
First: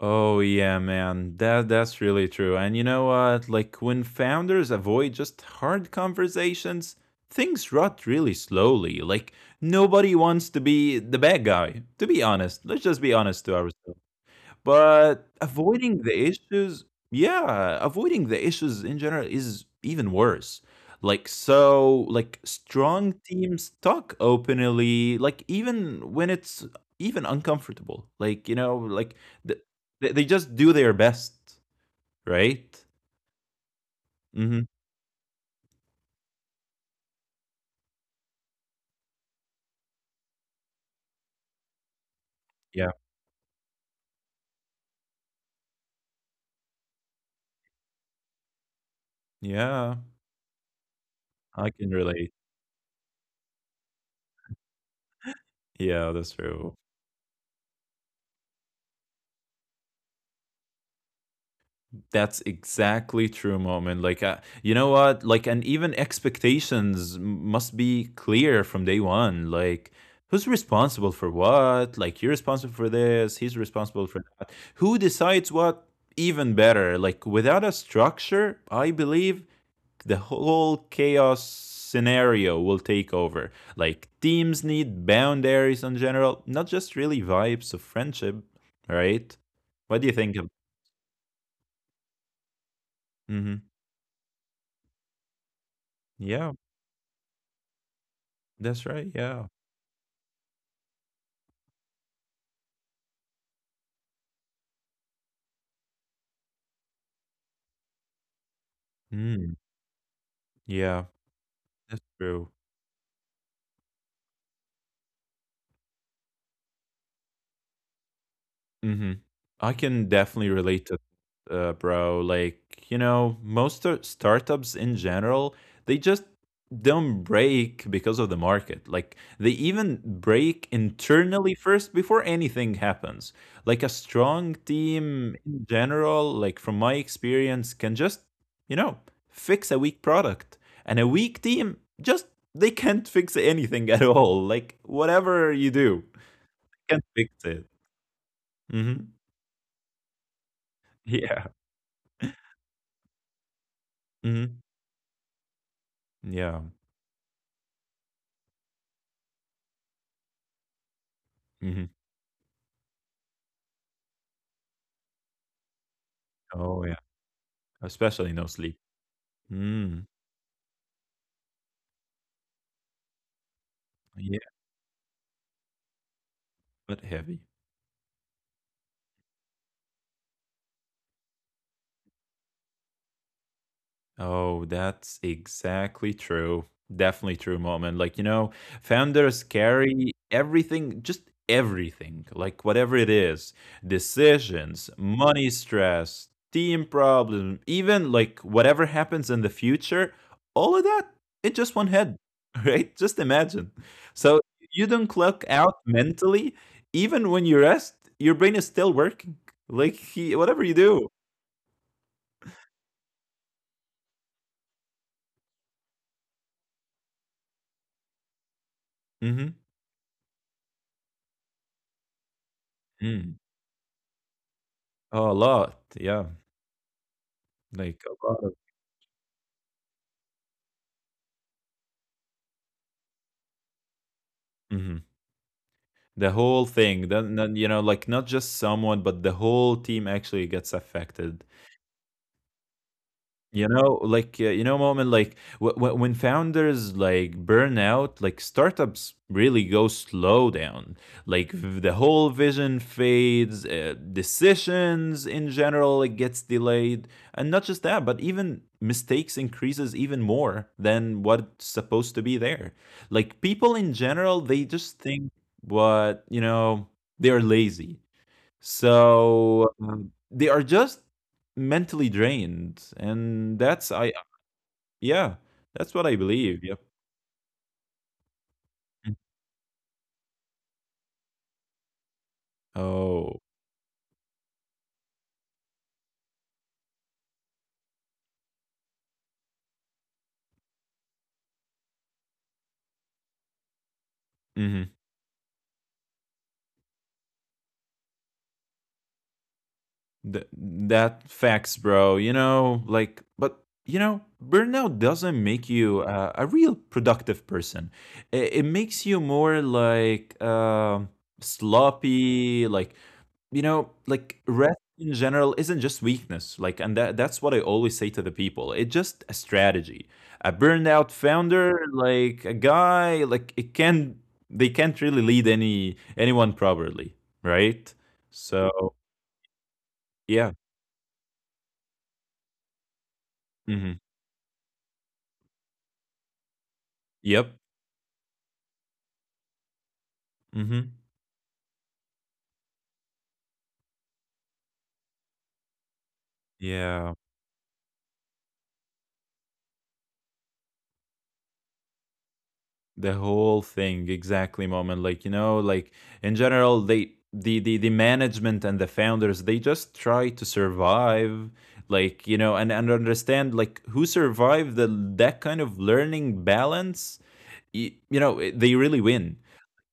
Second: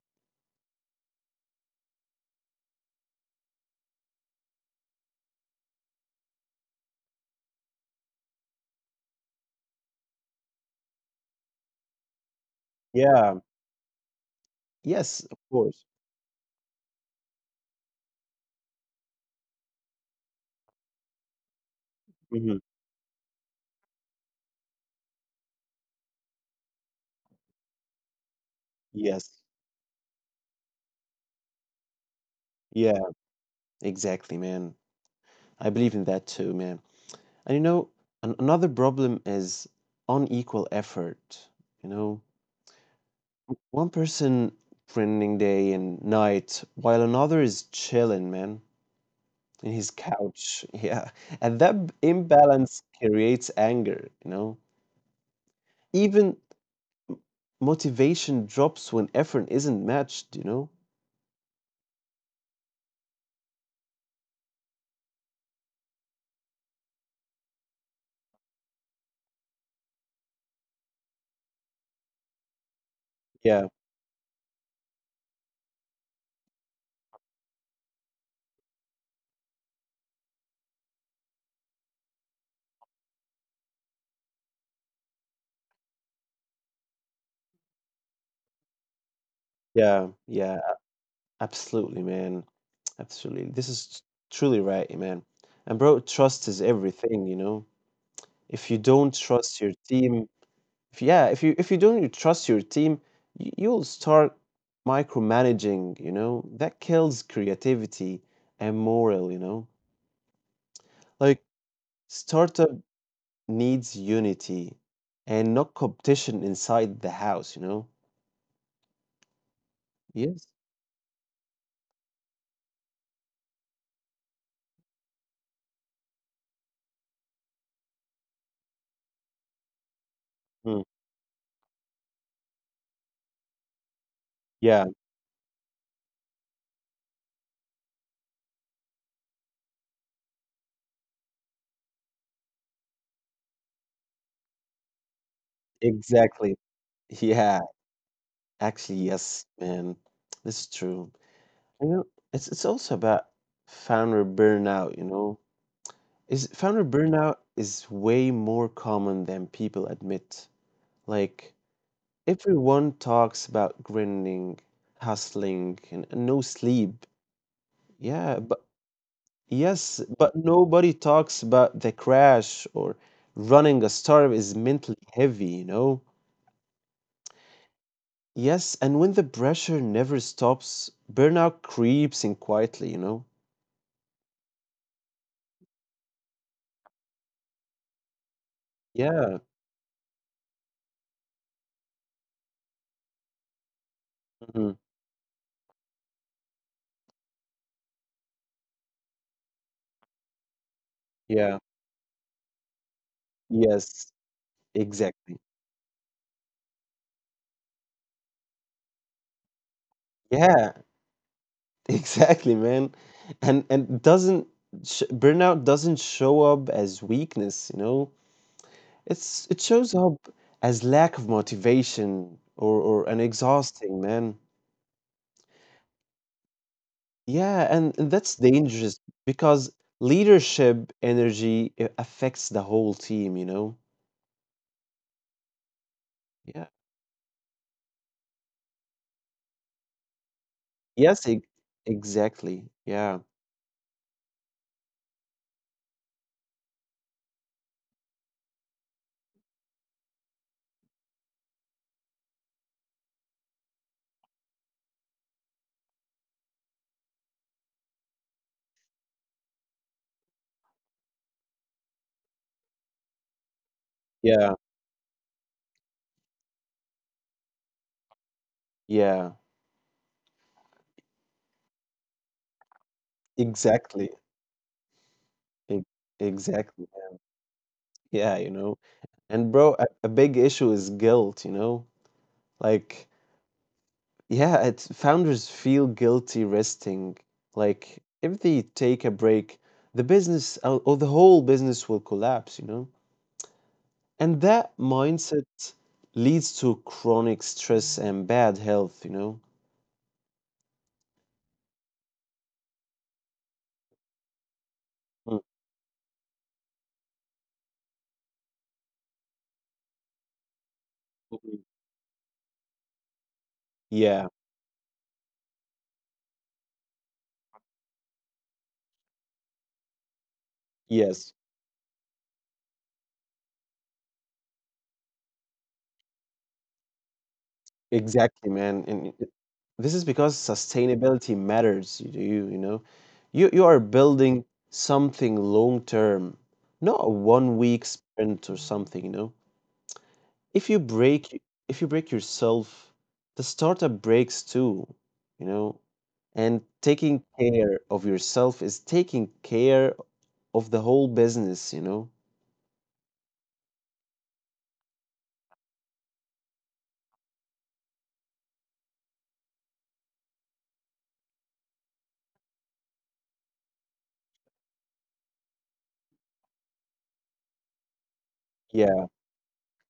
Speaker 2: Oh yeah, man. That's really true. And you know what? Like when founders avoid just hard conversations, things rot really slowly. Like nobody wants to be the bad guy. To be honest, let's just be
Speaker 1: Yeah.
Speaker 2: honest to ourselves.
Speaker 1: Yes,
Speaker 2: But
Speaker 1: of course.
Speaker 2: avoiding the issues, yeah, avoiding the issues in general is even worse. Like so like
Speaker 1: Hmm.
Speaker 2: strong teams talk openly, like even when it's even uncomfortable. Like, you know, like
Speaker 1: Yes.
Speaker 2: th- they just do their best, right?
Speaker 1: Yeah, exactly,
Speaker 2: Mhm.
Speaker 1: man. I believe in that too, man. And another problem is unequal effort. You know,
Speaker 2: Yeah.
Speaker 1: one person training day and night while another is chilling, man, in his
Speaker 2: Yeah,
Speaker 1: couch. Yeah. And
Speaker 2: I
Speaker 1: that
Speaker 2: can relate.
Speaker 1: imbalance creates anger.
Speaker 2: Yeah, that's
Speaker 1: Even
Speaker 2: true.
Speaker 1: motivation drops when effort isn't matched.
Speaker 2: That's exactly true, moment. Like, you know what? Like, and even expectations must be clear from day one. Like, who's responsible for what? Like, you're responsible for this. He's
Speaker 1: Yeah,
Speaker 2: responsible for who decides what. Even better. Like, without a structure, I believe the whole chaos scenario will take over. Like, teams need boundaries in general, not just really vibes of friendship, right? What do
Speaker 1: yeah,
Speaker 2: you think of?
Speaker 1: yeah, absolutely, man. Absolutely.
Speaker 2: Hmm.
Speaker 1: This is truly right, man. And bro, trust
Speaker 2: Yeah.
Speaker 1: is everything. If you
Speaker 2: That's right,
Speaker 1: don't
Speaker 2: yeah.
Speaker 1: trust your team, if yeah, if you don't you trust your team, you'll start micromanaging. That kills creativity and morale, you
Speaker 2: Mm,
Speaker 1: know?
Speaker 2: yeah,
Speaker 1: Like
Speaker 2: that's true.
Speaker 1: startup needs unity and not competition inside the house.
Speaker 2: Mhm. I can definitely
Speaker 1: Yes.
Speaker 2: relate to that, bro. Like, you know, most startups in general, they just don't break because of the market. Like, they even break
Speaker 1: Hmm.
Speaker 2: internally first before anything happens. Like, a strong
Speaker 1: Yeah,
Speaker 2: team in general, like, from my experience, can just, you know, fix a weak product. And a weak team, just, they can't fix anything at all. Like, whatever you do,
Speaker 1: exactly.
Speaker 2: can't fix it.
Speaker 1: Yeah, actually,
Speaker 2: Hmm.
Speaker 1: yes, man. That's true.
Speaker 2: Yeah.
Speaker 1: You know, it's also about founder
Speaker 2: Mhm.
Speaker 1: burnout, you know. Is
Speaker 2: Yeah.
Speaker 1: founder burnout is way more common than people admit. Like
Speaker 2: Mhm.
Speaker 1: everyone talks about grinding, hustling, and no
Speaker 2: Oh, yeah.
Speaker 1: sleep.
Speaker 2: Especially
Speaker 1: Yeah,
Speaker 2: no
Speaker 1: but
Speaker 2: sleep.
Speaker 1: yes,
Speaker 2: Mm.
Speaker 1: but nobody talks about the crash or running a startup
Speaker 2: Yeah,
Speaker 1: is mentally heavy, you know?
Speaker 2: but heavy.
Speaker 1: Yes, and when the pressure never stops, burnout creeps in quietly, you know?
Speaker 2: Oh, that's exactly true. Definitely true moment. Like, you know, founders
Speaker 1: Yeah.
Speaker 2: carry everything, just everything, like whatever it is,
Speaker 1: Mhm.
Speaker 2: decisions, money stress, team problem, even like whatever happens in the future, all of that in
Speaker 1: Yeah.
Speaker 2: just one head, right? Just imagine.
Speaker 1: Yes,
Speaker 2: So you don't
Speaker 1: exactly.
Speaker 2: clock out mentally, even when you rest, your brain is still working. Like he, whatever you
Speaker 1: Yeah,
Speaker 2: do.
Speaker 1: exactly, man. And doesn't sh burnout doesn't show up as weakness, you know?
Speaker 2: Mm-hmm.
Speaker 1: It shows up as lack of motivation or an
Speaker 2: Mm.
Speaker 1: exhausting, man.
Speaker 2: Oh, a lot. Yeah.
Speaker 1: Yeah,
Speaker 2: Like
Speaker 1: and
Speaker 2: a
Speaker 1: that's
Speaker 2: lot of,
Speaker 1: dangerous because leadership energy it affects the whole team, you know?
Speaker 2: mhm, the whole
Speaker 1: Yeah.
Speaker 2: thing, then, you know, like not just someone, but the whole team actually gets
Speaker 1: Yes,
Speaker 2: affected.
Speaker 1: e Exactly. Yeah,
Speaker 2: You know, like, you know, moment like when founders like burn out, like startups really go slow down. Like the whole vision fades, decisions in general it gets delayed, and not just that, but even mistakes increases even more than what's supposed to be there. Like people in general,
Speaker 1: yeah,
Speaker 2: they just think what you know they're lazy
Speaker 1: yeah,
Speaker 2: so, they are just mentally drained, and that's I,
Speaker 1: exactly,
Speaker 2: yeah,
Speaker 1: e
Speaker 2: that's what I believe, yep.
Speaker 1: exactly. Yeah, you know,
Speaker 2: Mm.
Speaker 1: and bro, a big issue is guilt, you know, like,
Speaker 2: Oh,
Speaker 1: yeah, it's founders feel guilty resting. Like, if they take a break, the business or the whole business will collapse, you know, and that
Speaker 2: mhm.
Speaker 1: mindset leads to chronic stress and bad health, you know.
Speaker 2: Th That facts, bro, you know, like but, you know, burnout doesn't
Speaker 1: Mm,
Speaker 2: make you a real productive person. It makes you more like,
Speaker 1: mm, mm.
Speaker 2: sloppy, like you know,
Speaker 1: Yeah,
Speaker 2: like rest in general isn't just weakness. Like, and that, that's what I always say to the people. It's just a strategy. A burned out
Speaker 1: yes.
Speaker 2: founder, like a guy, like it can they can't really lead anyone properly, right?
Speaker 1: Exactly, man.
Speaker 2: So
Speaker 1: This is because
Speaker 2: yeah.
Speaker 1: sustainability matters to you, you know. You are
Speaker 2: Hmm.
Speaker 1: building something long term, not a
Speaker 2: Yep.
Speaker 1: 1 week sprint or something, you know. If you
Speaker 2: Hmm.
Speaker 1: break if you break yourself, the startup breaks too, you know. And
Speaker 2: Yeah.
Speaker 1: taking care of yourself is taking care of the whole business, you know.
Speaker 2: The whole thing exactly moment, like you know like in general they the management and the founders they just try to survive like you know and understand like who survived the, that kind of learning balance, you know, eh, they really
Speaker 1: Yeah,
Speaker 2: win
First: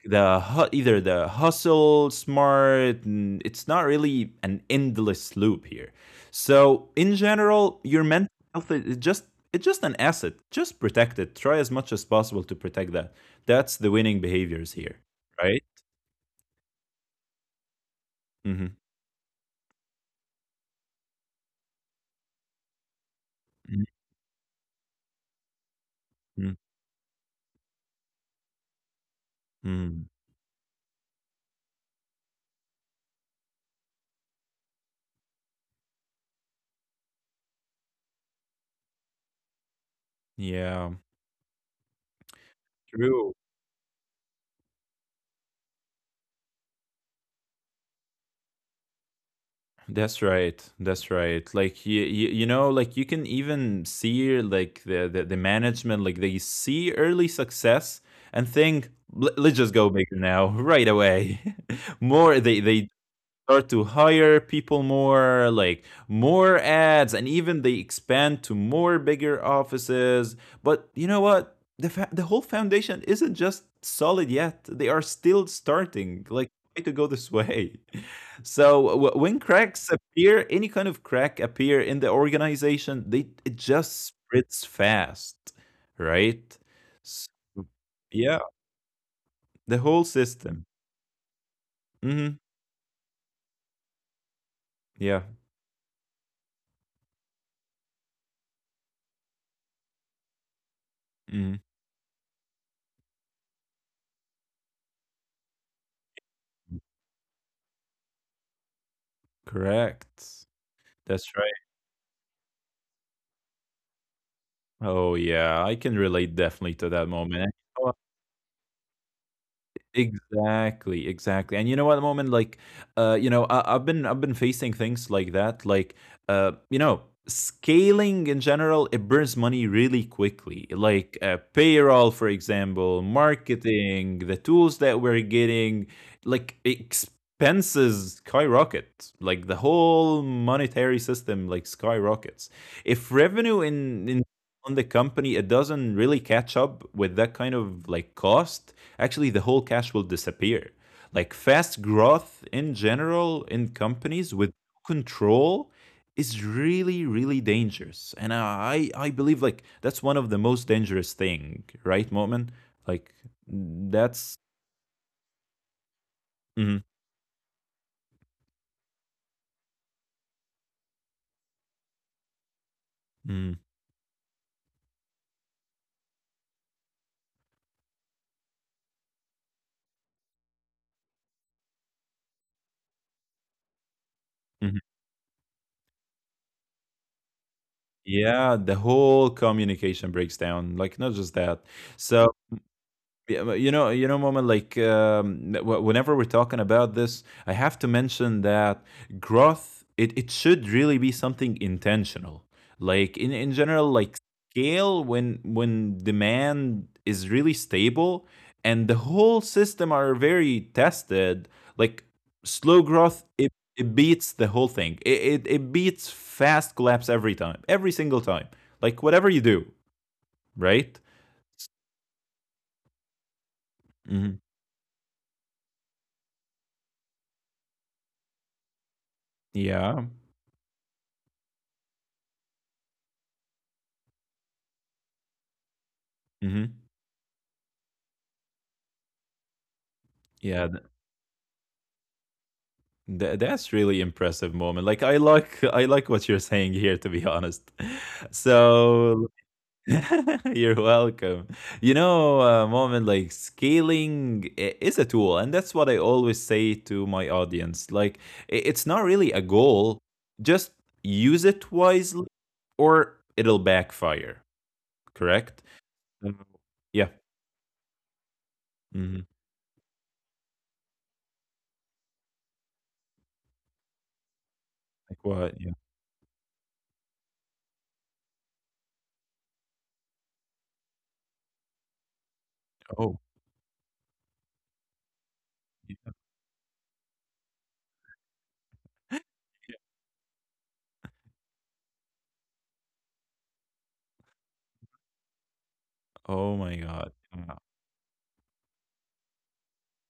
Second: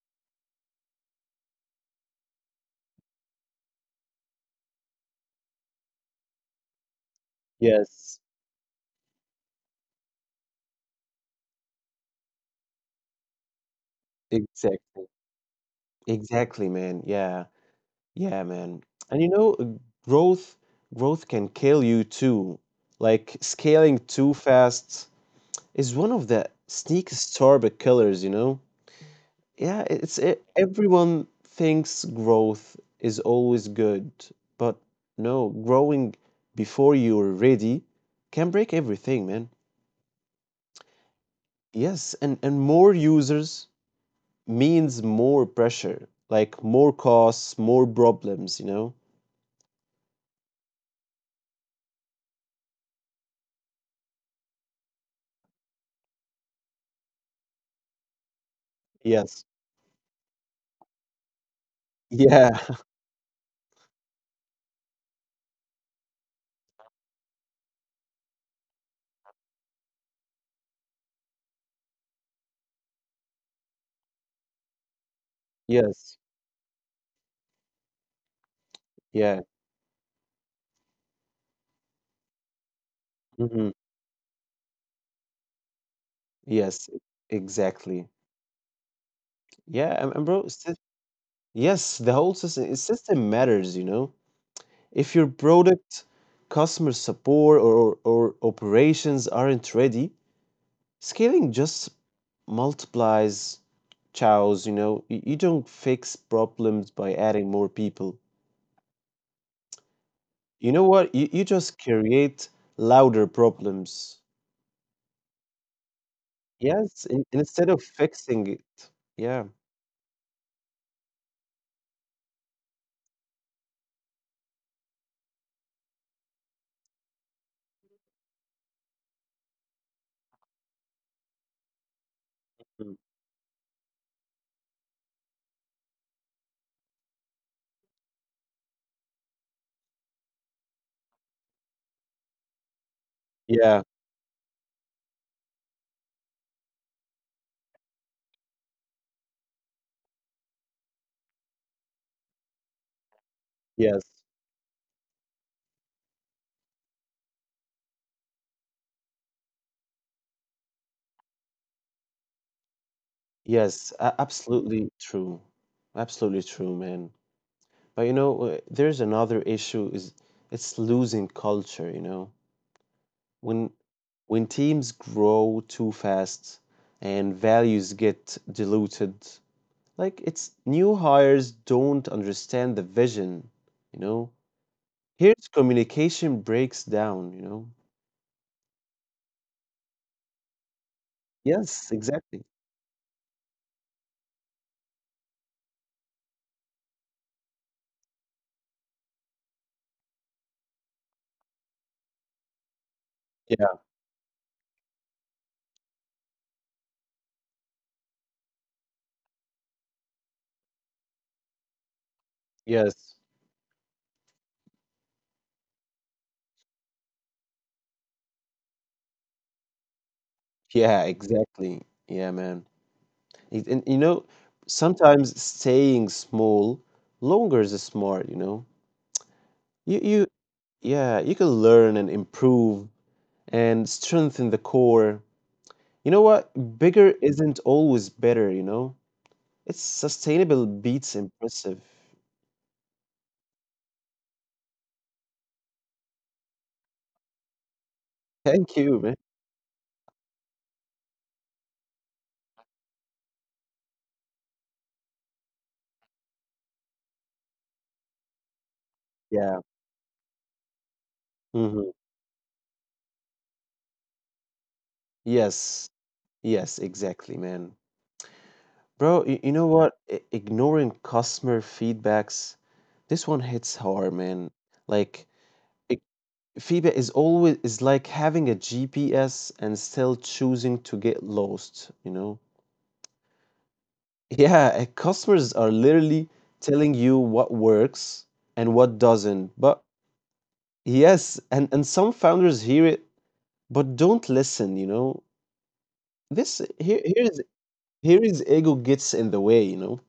Speaker 2: the either the hustle smart, it's not really an endless loop here, so in general your
Speaker 1: yes,
Speaker 2: mental health is just, it's just an asset, just protect it, try as much as possible to protect that, that's the winning behaviors here,
Speaker 1: exactly.
Speaker 2: right?
Speaker 1: Exactly, man. Yeah. Yeah,
Speaker 2: Mm-hmm.
Speaker 1: man. And you know, growth growth can kill you too. Like
Speaker 2: Mm-hmm.
Speaker 1: scaling too fast is one of
Speaker 2: Mm-hmm.
Speaker 1: the sneaky startup killers, you know? Yeah,
Speaker 2: Mm-hmm.
Speaker 1: everyone thinks growth is always good, but no, growing before you're ready can break everything, man.
Speaker 2: Yeah,
Speaker 1: Yes, and more
Speaker 2: true.
Speaker 1: users means more pressure, like more costs, more problems, you know?
Speaker 2: That's right. That's right. Like you know, like you can even see like the management, like they see early success and think, Let's
Speaker 1: Yes.
Speaker 2: just go bigger now," right away. More, they
Speaker 1: Yeah.
Speaker 2: they start to hire people more, like more ads, and even they expand to more bigger offices. But you know what? The whole foundation isn't just solid yet. They are still
Speaker 1: Yes.
Speaker 2: starting. Like way to go this way. So when
Speaker 1: Yeah.
Speaker 2: cracks appear, any kind of crack appear in the organization, they it
Speaker 1: Mhm.
Speaker 2: just spreads fast, right?
Speaker 1: Yes,
Speaker 2: S-
Speaker 1: exactly.
Speaker 2: yeah, the whole
Speaker 1: Yeah, and bro,
Speaker 2: system.
Speaker 1: sys- yes, the
Speaker 2: Mm-hmm.
Speaker 1: whole system is- system matters, you know. If
Speaker 2: Yeah.
Speaker 1: your product, customer support, or operations aren't ready,
Speaker 2: Mm-hmm.
Speaker 1: scaling just multiplies chows, you know. You don't fix problems by adding more people.
Speaker 2: Correct.
Speaker 1: You know what?
Speaker 2: That's,
Speaker 1: You just create louder problems.
Speaker 2: oh, yeah, I can relate definitely to that
Speaker 1: Yes,
Speaker 2: moment.
Speaker 1: instead of fixing it. Yeah.
Speaker 2: Exactly, exactly. And you know what, moment like, you know, I've been facing things like that, like, you know, scaling in general, it burns money really quickly. Like payroll, for
Speaker 1: Mm.
Speaker 2: example, marketing, the tools that we're getting, like expenses skyrocket. Like the whole monetary system, like skyrockets. If revenue
Speaker 1: Yeah.
Speaker 2: in on the company, it doesn't really catch up with that kind of like cost, actually the whole cash will disappear. Like fast growth in general in
Speaker 1: Yes.
Speaker 2: companies with no control is really really dangerous, and I believe like that's one of the most dangerous thing, right moment, like
Speaker 1: Yes,
Speaker 2: that's,
Speaker 1: absolutely true. Absolutely
Speaker 2: mhm,
Speaker 1: true, man. But you know, there's another issue is it's losing culture, you know.
Speaker 2: mhm,
Speaker 1: When when teams grow too fast and values get diluted, like it's new hires don't understand the vision, you know.
Speaker 2: mhm.
Speaker 1: Here's communication breaks down, you know.
Speaker 2: Yeah, the whole communication breaks down, like not just that.
Speaker 1: Yes,
Speaker 2: So
Speaker 1: exactly.
Speaker 2: yeah, but you know, moment like whenever we're talking about this, I have to mention that growth, it should really be something intentional. Like in
Speaker 1: Yeah,
Speaker 2: general, like scale when demand is really stable and the whole system are very tested. Like slow
Speaker 1: yes.
Speaker 2: growth, it beats the whole thing. It beats fast collapse every time, every single time. Like whatever you do, right?
Speaker 1: Yeah, exactly. Yeah, man. And you know,
Speaker 2: Hmm.
Speaker 1: sometimes staying small longer is smart, you know. You
Speaker 2: Yeah.
Speaker 1: you yeah, you can learn and improve and strengthen the core. You know
Speaker 2: Hmm.
Speaker 1: what? Bigger isn't always better, you know? It's sustainable
Speaker 2: Yeah.
Speaker 1: beats impressive.
Speaker 2: That's really impressive moment. Like I like what you're saying here to be honest.
Speaker 1: Thank you, man.
Speaker 2: So you're welcome. You know, moment like scaling is a tool, and that's what I always say to my audience. Like it's not really a
Speaker 1: Yeah.
Speaker 2: goal. Just use it
Speaker 1: Hmm.
Speaker 2: wisely or it'll backfire, correct?
Speaker 1: Yes.
Speaker 2: Um,
Speaker 1: Yes,
Speaker 2: Yeah.
Speaker 1: exactly, man.
Speaker 2: Hmm.
Speaker 1: Bro, you know what? Ignoring customer feedbacks, this one hits hard, man.
Speaker 2: Like
Speaker 1: Like
Speaker 2: what? Yeah.
Speaker 1: Phoebe is always is like having a GPS and still choosing to get lost, you know?
Speaker 2: Oh.
Speaker 1: Yeah, customers are
Speaker 2: Yeah,
Speaker 1: literally telling you what works and what doesn't.
Speaker 2: yeah.
Speaker 1: But yes, and some founders hear it but don't listen, you know?
Speaker 2: Oh
Speaker 1: This
Speaker 2: my
Speaker 1: here
Speaker 2: god. Yeah.
Speaker 1: here is ego gets in the way, you know?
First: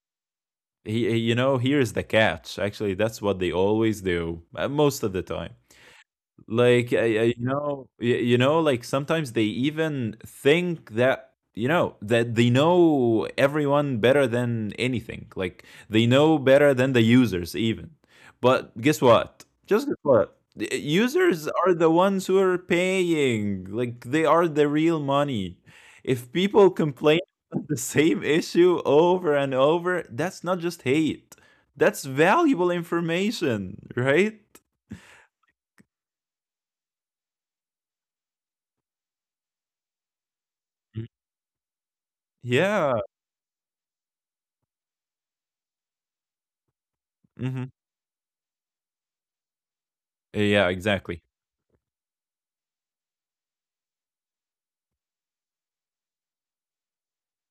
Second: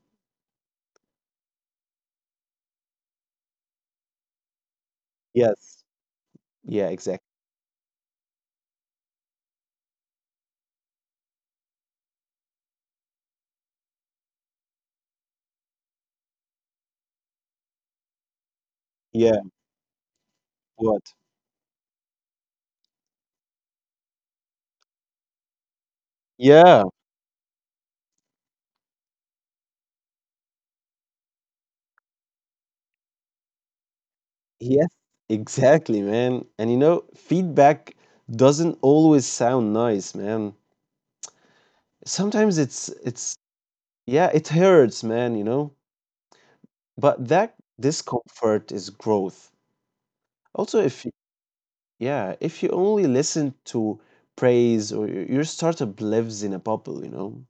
Speaker 2: You know, here's the catch. Actually, that's what they always do, most of the time.
Speaker 1: Yes. Yeah,
Speaker 2: Like, I
Speaker 1: exactly.
Speaker 2: you know y you know, like, sometimes they even think that, you know, that they know everyone better than anything. Like, they know better than the users even. But guess
Speaker 1: Yeah,
Speaker 2: what? Just guess what? The
Speaker 1: what?
Speaker 2: users are the ones who are paying. Like, they are the real money. If people
Speaker 1: Yeah.
Speaker 2: complain about the same issue over and over, that's not just hate. That's valuable information, right?
Speaker 1: Yes, exactly, man. And you know, feedback doesn't always sound nice, man.
Speaker 2: Mhm.
Speaker 1: Sometimes it's
Speaker 2: Yeah.
Speaker 1: it's yeah, it hurts, man, you know? But that
Speaker 2: Mhm.
Speaker 1: discomfort is growth.
Speaker 2: Yeah,
Speaker 1: Also, if you,
Speaker 2: exactly.
Speaker 1: yeah, if you only listen to praise or your startup lives in a bubble, you know?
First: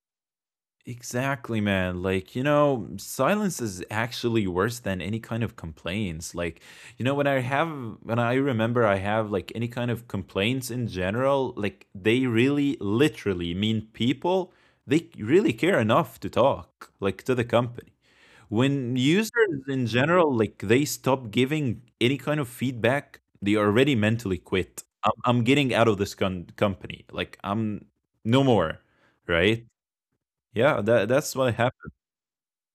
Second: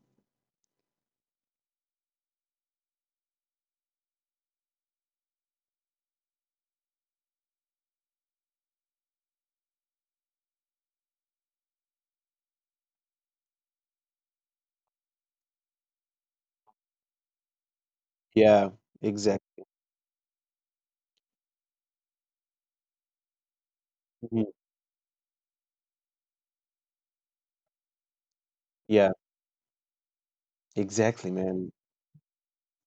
Speaker 2: Exactly, man. Like, you know, silence is actually worse than any kind of complaints. Like, you know, when I remember I have like any kind of complaints in general, like they really literally mean people, they really care enough to talk, like to the company.
Speaker 1: Yeah,
Speaker 2: When
Speaker 1: exactly.
Speaker 2: users in general, like they stop giving any kind of feedback, they already mentally quit. I'm getting out of this company. Like, I'm no more,
Speaker 1: Yeah,
Speaker 2: right? Yeah, that
Speaker 1: exactly,
Speaker 2: that's what
Speaker 1: man.
Speaker 2: happened.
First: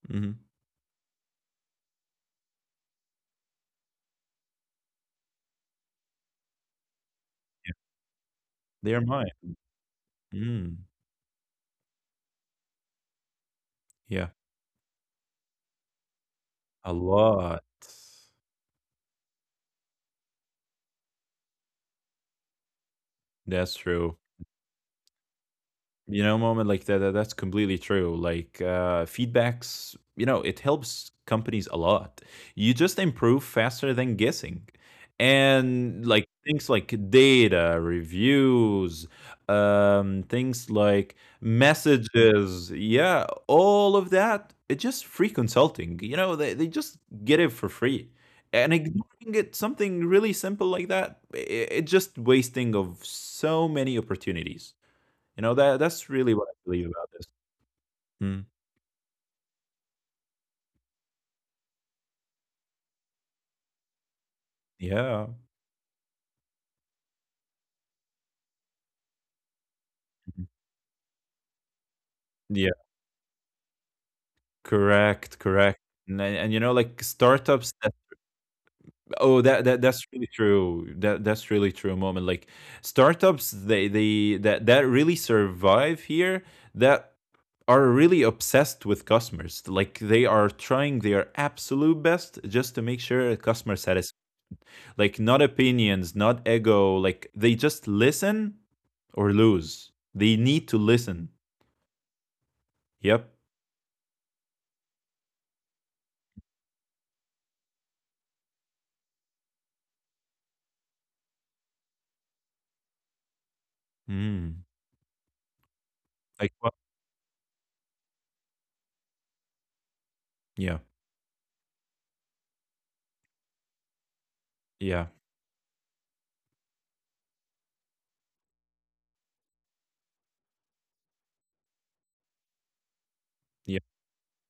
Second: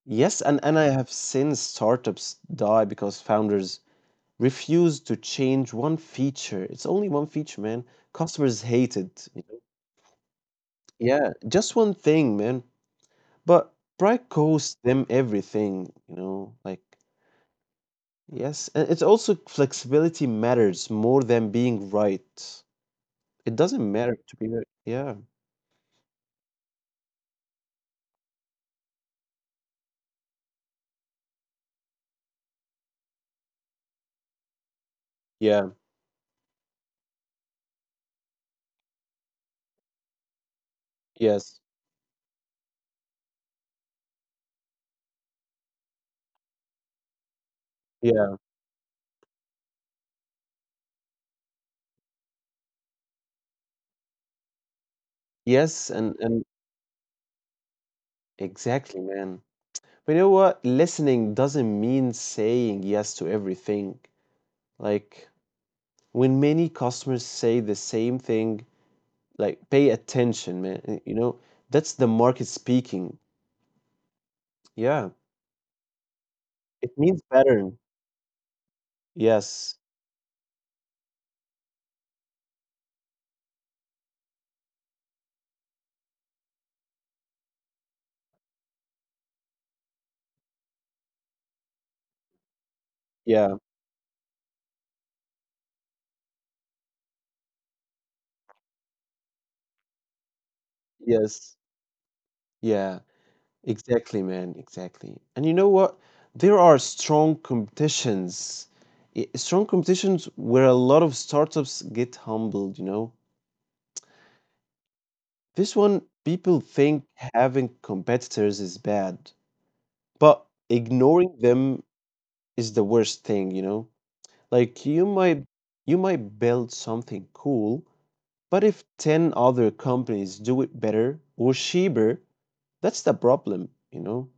Speaker 2: Mhm.
Speaker 1: Yes, and I have seen startups die because founders refuse to change one feature. It's only one feature, man. Customers
Speaker 2: They
Speaker 1: hate
Speaker 2: are mine.
Speaker 1: it, you know?
Speaker 2: Mm,
Speaker 1: Yeah, just one thing, man. But
Speaker 2: yeah,
Speaker 1: pride costs them everything, you know, like
Speaker 2: a lot.
Speaker 1: yes, and it's also flexibility matters more than being right. It
Speaker 2: That's
Speaker 1: doesn't matter
Speaker 2: true.
Speaker 1: to be right. Yeah.
Speaker 2: You know moment like that, that's completely true, like feedbacks, you know, it helps companies a lot, you just improve faster than guessing,
Speaker 1: Yeah.
Speaker 2: and like things like data reviews, um, things like
Speaker 1: Yes.
Speaker 2: messages, yeah, all of that, it's just free consulting, you know, they just get it for free,
Speaker 1: Yeah.
Speaker 2: and ignoring it something really simple like that, it's just wasting of so many opportunities, you know, that that's
Speaker 1: Yes,
Speaker 2: really what I
Speaker 1: and
Speaker 2: believe about this. Mm.
Speaker 1: exactly, man. But you know what? Listening doesn't mean saying yes to everything.
Speaker 2: Yeah.
Speaker 1: Like when many customers say the same thing, like pay
Speaker 2: Mhm.
Speaker 1: attention, man. You know, that's the market
Speaker 2: Yeah.
Speaker 1: speaking. Yeah.
Speaker 2: Correct, correct. And, and you know,
Speaker 1: It
Speaker 2: like
Speaker 1: means
Speaker 2: startups
Speaker 1: pattern.
Speaker 2: that, oh that, that
Speaker 1: Yes.
Speaker 2: that's really true. That that's really true moment. Like startups they that that really survive here that are really obsessed with customers. Like they are trying their absolute best just to make sure
Speaker 1: Yeah.
Speaker 2: customer satisfied. Like not opinions, not ego. Like they just listen or lose. They need to listen.
Speaker 1: Yes. Yeah.
Speaker 2: Yep.
Speaker 1: Exactly, man. Exactly. And you know what? There are strong competitions. Strong competitions where a lot of startups get humbled, you know?
Speaker 2: Mm.
Speaker 1: This one,
Speaker 2: Like
Speaker 1: people
Speaker 2: what?
Speaker 1: think having competitors is bad, but
Speaker 2: Yeah.
Speaker 1: ignoring them is the worst thing, you know? Like
Speaker 2: Yeah.
Speaker 1: you might build something cool, but if 10 other companies do it better or cheaper, that's the
Speaker 2: Yeah.
Speaker 1: problem, you know?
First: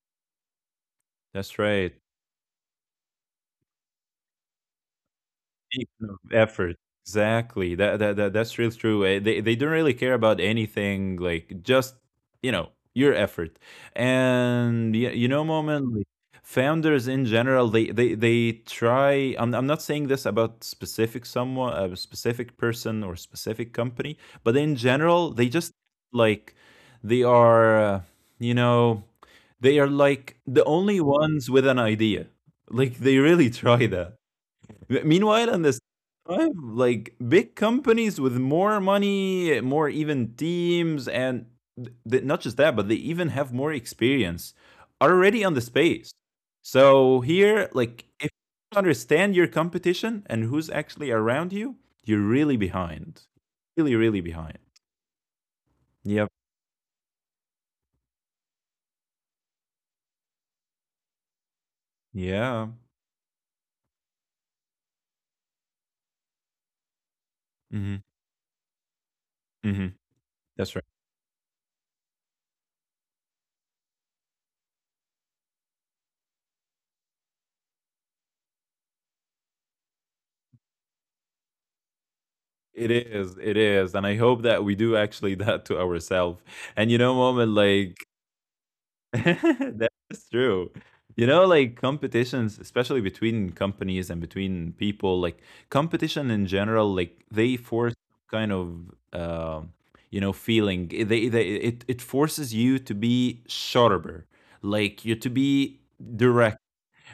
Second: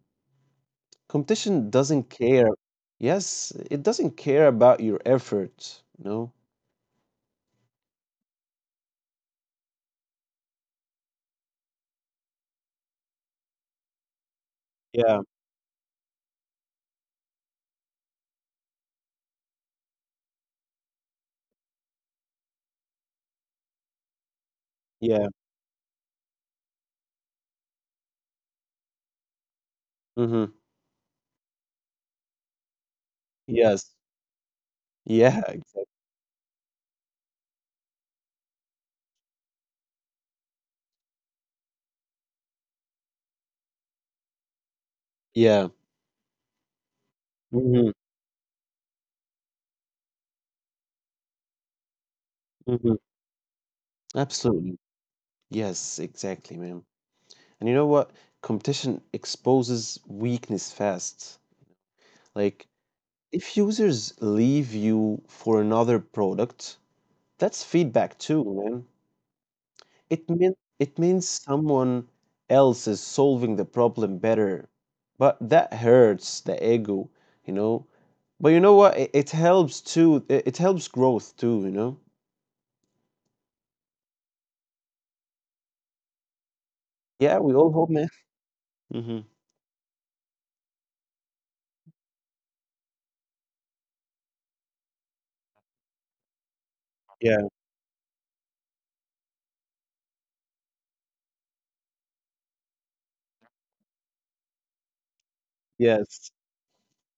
Speaker 2: That's
Speaker 1: Competition
Speaker 2: right.
Speaker 1: doesn't care. Yes, it doesn't care about your effort,
Speaker 2: Peak
Speaker 1: you
Speaker 2: of
Speaker 1: know?
Speaker 2: effort. Exactly. That, that's real true. Eh, they don't really care about anything like just you know your effort. And you,
Speaker 1: Yeah,
Speaker 2: you know, moment like founders in general, they try. I'm not saying this about specific someone, a specific person or specific company, but in
Speaker 1: yeah.
Speaker 2: general, they just like they are you know they are like
Speaker 1: Mm-hmm.
Speaker 2: the only ones with an idea. Like they really try
Speaker 1: Yes.
Speaker 2: that.
Speaker 1: Yeah,
Speaker 2: Meanwhile, in this
Speaker 1: exactly.
Speaker 2: time, like big companies with more money, more even teams, and not just that, but they even have more experience are already on the
Speaker 1: Yeah.
Speaker 2: space. So here,
Speaker 1: Mm-hmm.
Speaker 2: like, if you understand your competition and who's actually around you, you're really
Speaker 1: Mm-hmm.
Speaker 2: behind. Really, really behind.
Speaker 1: Absolutely. Yes,
Speaker 2: Yep.
Speaker 1: exactly, man. And you know what? Competition exposes weakness fast. Like,
Speaker 2: Yeah.
Speaker 1: if users leave you for another product, that's
Speaker 2: hmm
Speaker 1: feedback too, man.
Speaker 2: hmm
Speaker 1: It mean
Speaker 2: That's right.
Speaker 1: it means someone else is solving the problem better, but that hurts the ego, you know. But you know what? It helps too. It helps growth too, you know.
Speaker 2: It is. It is. And I hope that we do actually that to ourselves. And you know,
Speaker 1: Yeah, we
Speaker 2: moment
Speaker 1: all hope,
Speaker 2: like
Speaker 1: man. Hmm.
Speaker 2: That's true. You know, like competitions, especially between companies and between people, like competition in general, like
Speaker 1: Yeah.
Speaker 2: they force kind of, feeling. It forces you to be sharper, like you to be
Speaker 1: Yes.
Speaker 2: direct.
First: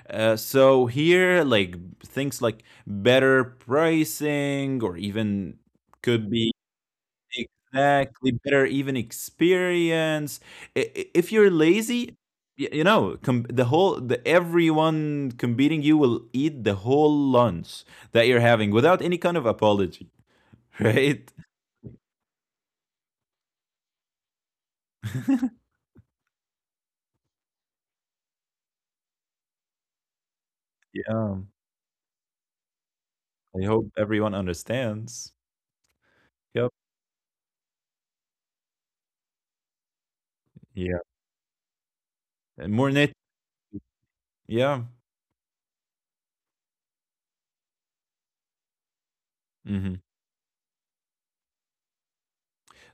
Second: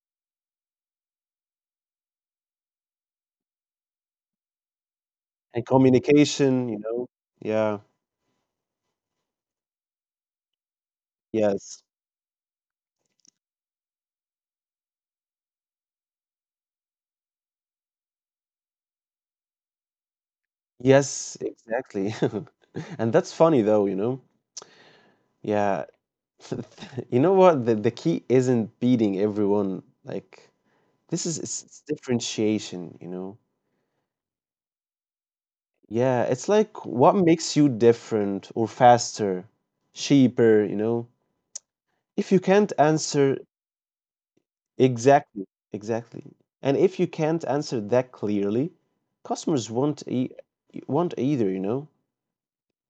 Speaker 2: So here, like things like better pricing, or even
Speaker 1: And
Speaker 2: could be
Speaker 1: communication, you know. Yeah.
Speaker 2: Exactly, better even experience. I- If you're
Speaker 1: Yes.
Speaker 2: lazy, you know, the whole the everyone competing you will eat the whole lunch that you're having without any kind of apology, right?
Speaker 1: Yes. Exactly. And that's funny though, you know. Yeah. You know what? The key isn't beating everyone. Like this
Speaker 2: Yeah,
Speaker 1: is it's differentiation, you know.
Speaker 2: I hope everyone understands.
Speaker 1: Yeah, it's
Speaker 2: Yep.
Speaker 1: like what makes you different or faster, cheaper, you
Speaker 2: Yeah.
Speaker 1: know? If you
Speaker 2: And
Speaker 1: can't
Speaker 2: more net.
Speaker 1: answer
Speaker 2: Yeah.
Speaker 1: Exactly, exactly. And if you can't answer that clearly, customers
Speaker 2: Hmm.
Speaker 1: won't either, you know?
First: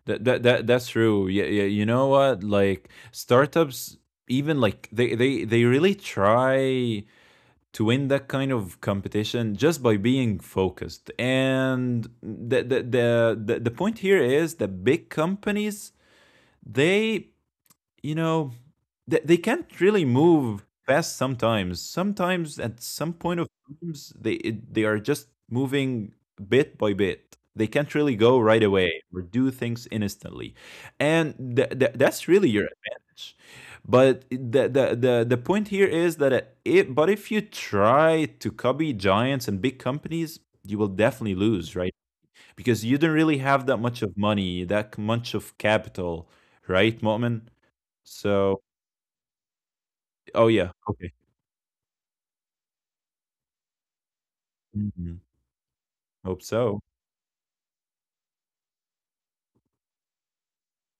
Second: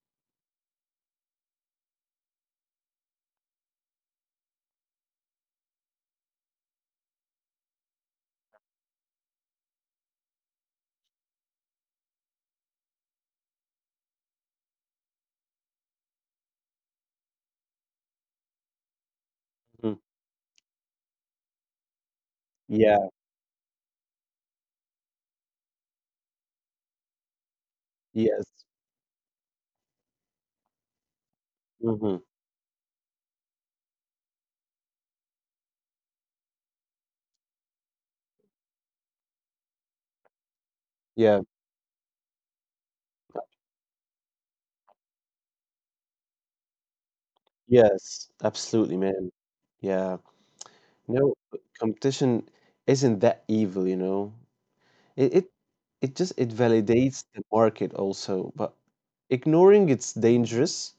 Speaker 2: That's true. Yeah, yeah. You know what? Like startups, even like they really try to win that kind of competition just by being focused. And the point here is that big companies they you know, they can't
Speaker 1: Mhm.
Speaker 2: really move fast sometimes. Sometimes at
Speaker 1: Yeah,
Speaker 2: some point of times they are just moving bit by bit. They can't really go
Speaker 1: yes.
Speaker 2: right away or do things instantly, and
Speaker 1: Hmm.
Speaker 2: that's really your advantage. But the point here is that it. But if you try to copy giants and big companies, you will definitely
Speaker 1: Yeah,
Speaker 2: lose, right? Because you don't really have that much of money, much of capital, right, Mu'min?
Speaker 1: yes,
Speaker 2: So,
Speaker 1: absolutely, man. Yeah.
Speaker 2: oh yeah, okay.
Speaker 1: No, competition isn't that evil, you know?
Speaker 2: Mhm.
Speaker 1: It it, it just
Speaker 2: Hope
Speaker 1: it
Speaker 2: so.
Speaker 1: validates the market also, but ignoring it's dangerous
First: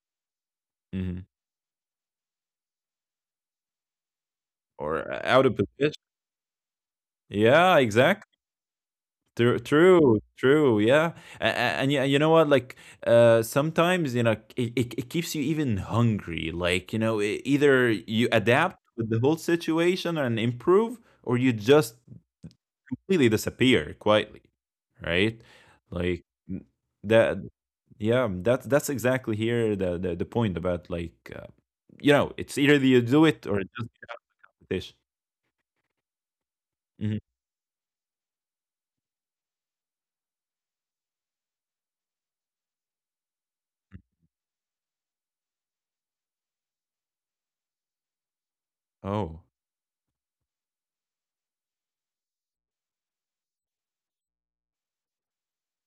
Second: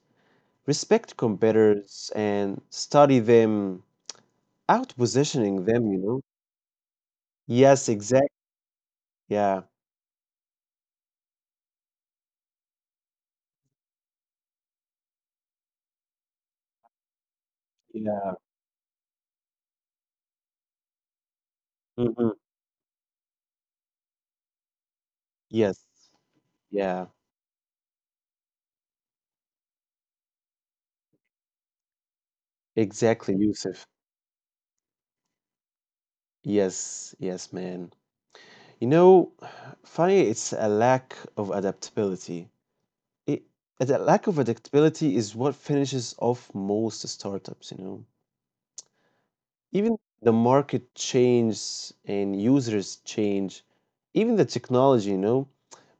Speaker 1: respect
Speaker 2: Hmm.
Speaker 1: competitors and study them,
Speaker 2: Or out of
Speaker 1: outpositioning them,
Speaker 2: position.
Speaker 1: you know?
Speaker 2: Yeah,
Speaker 1: Yes, exactly.
Speaker 2: exactly. True,
Speaker 1: Yeah,
Speaker 2: true, true. Yeah, A- a- and yeah, you know what? Like, sometimes it keeps you even hungry. Like, you know, either
Speaker 1: yeah.
Speaker 2: you adapt with the whole situation and improve, or you just
Speaker 1: Hmm.
Speaker 2: completely disappear quietly, right?
Speaker 1: Yes,
Speaker 2: Like n-
Speaker 1: yeah,
Speaker 2: that, yeah, that's exactly here the point about like it's either you
Speaker 1: exactly,
Speaker 2: do it or it
Speaker 1: Yusuf.
Speaker 2: just get out of the competition.
Speaker 1: Yes,
Speaker 2: Mhm.
Speaker 1: yes, man. You know, funny, it's a lack of adaptability. It, the lack of adaptability is what finishes off most startups, you know?
Speaker 2: Oh,
Speaker 1: Even the market changes and users change, even the technology, you know?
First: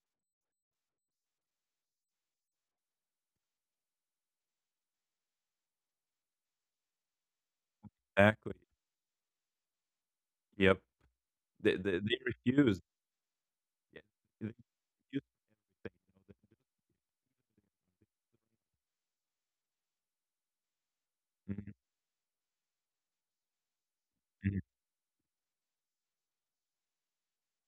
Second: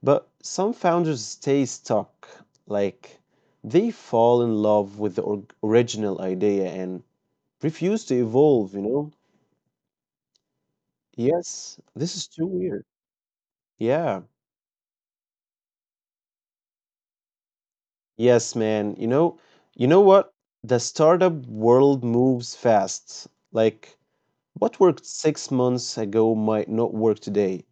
Speaker 1: But some founders stay stuck, like they fall in love with the original idea and refuse to
Speaker 2: exactly.
Speaker 1: evolve, you know?
Speaker 2: Yep.
Speaker 1: Yes,
Speaker 2: They
Speaker 1: this is too
Speaker 2: refuse.
Speaker 1: weird.
Speaker 2: Yeah.
Speaker 1: Yeah.
Speaker 2: They refuse everything.
Speaker 1: Yes, man. You know what? The startup world moves fast. Like
Speaker 2: Mhm, mhm.
Speaker 1: what worked 6 months ago might not work today,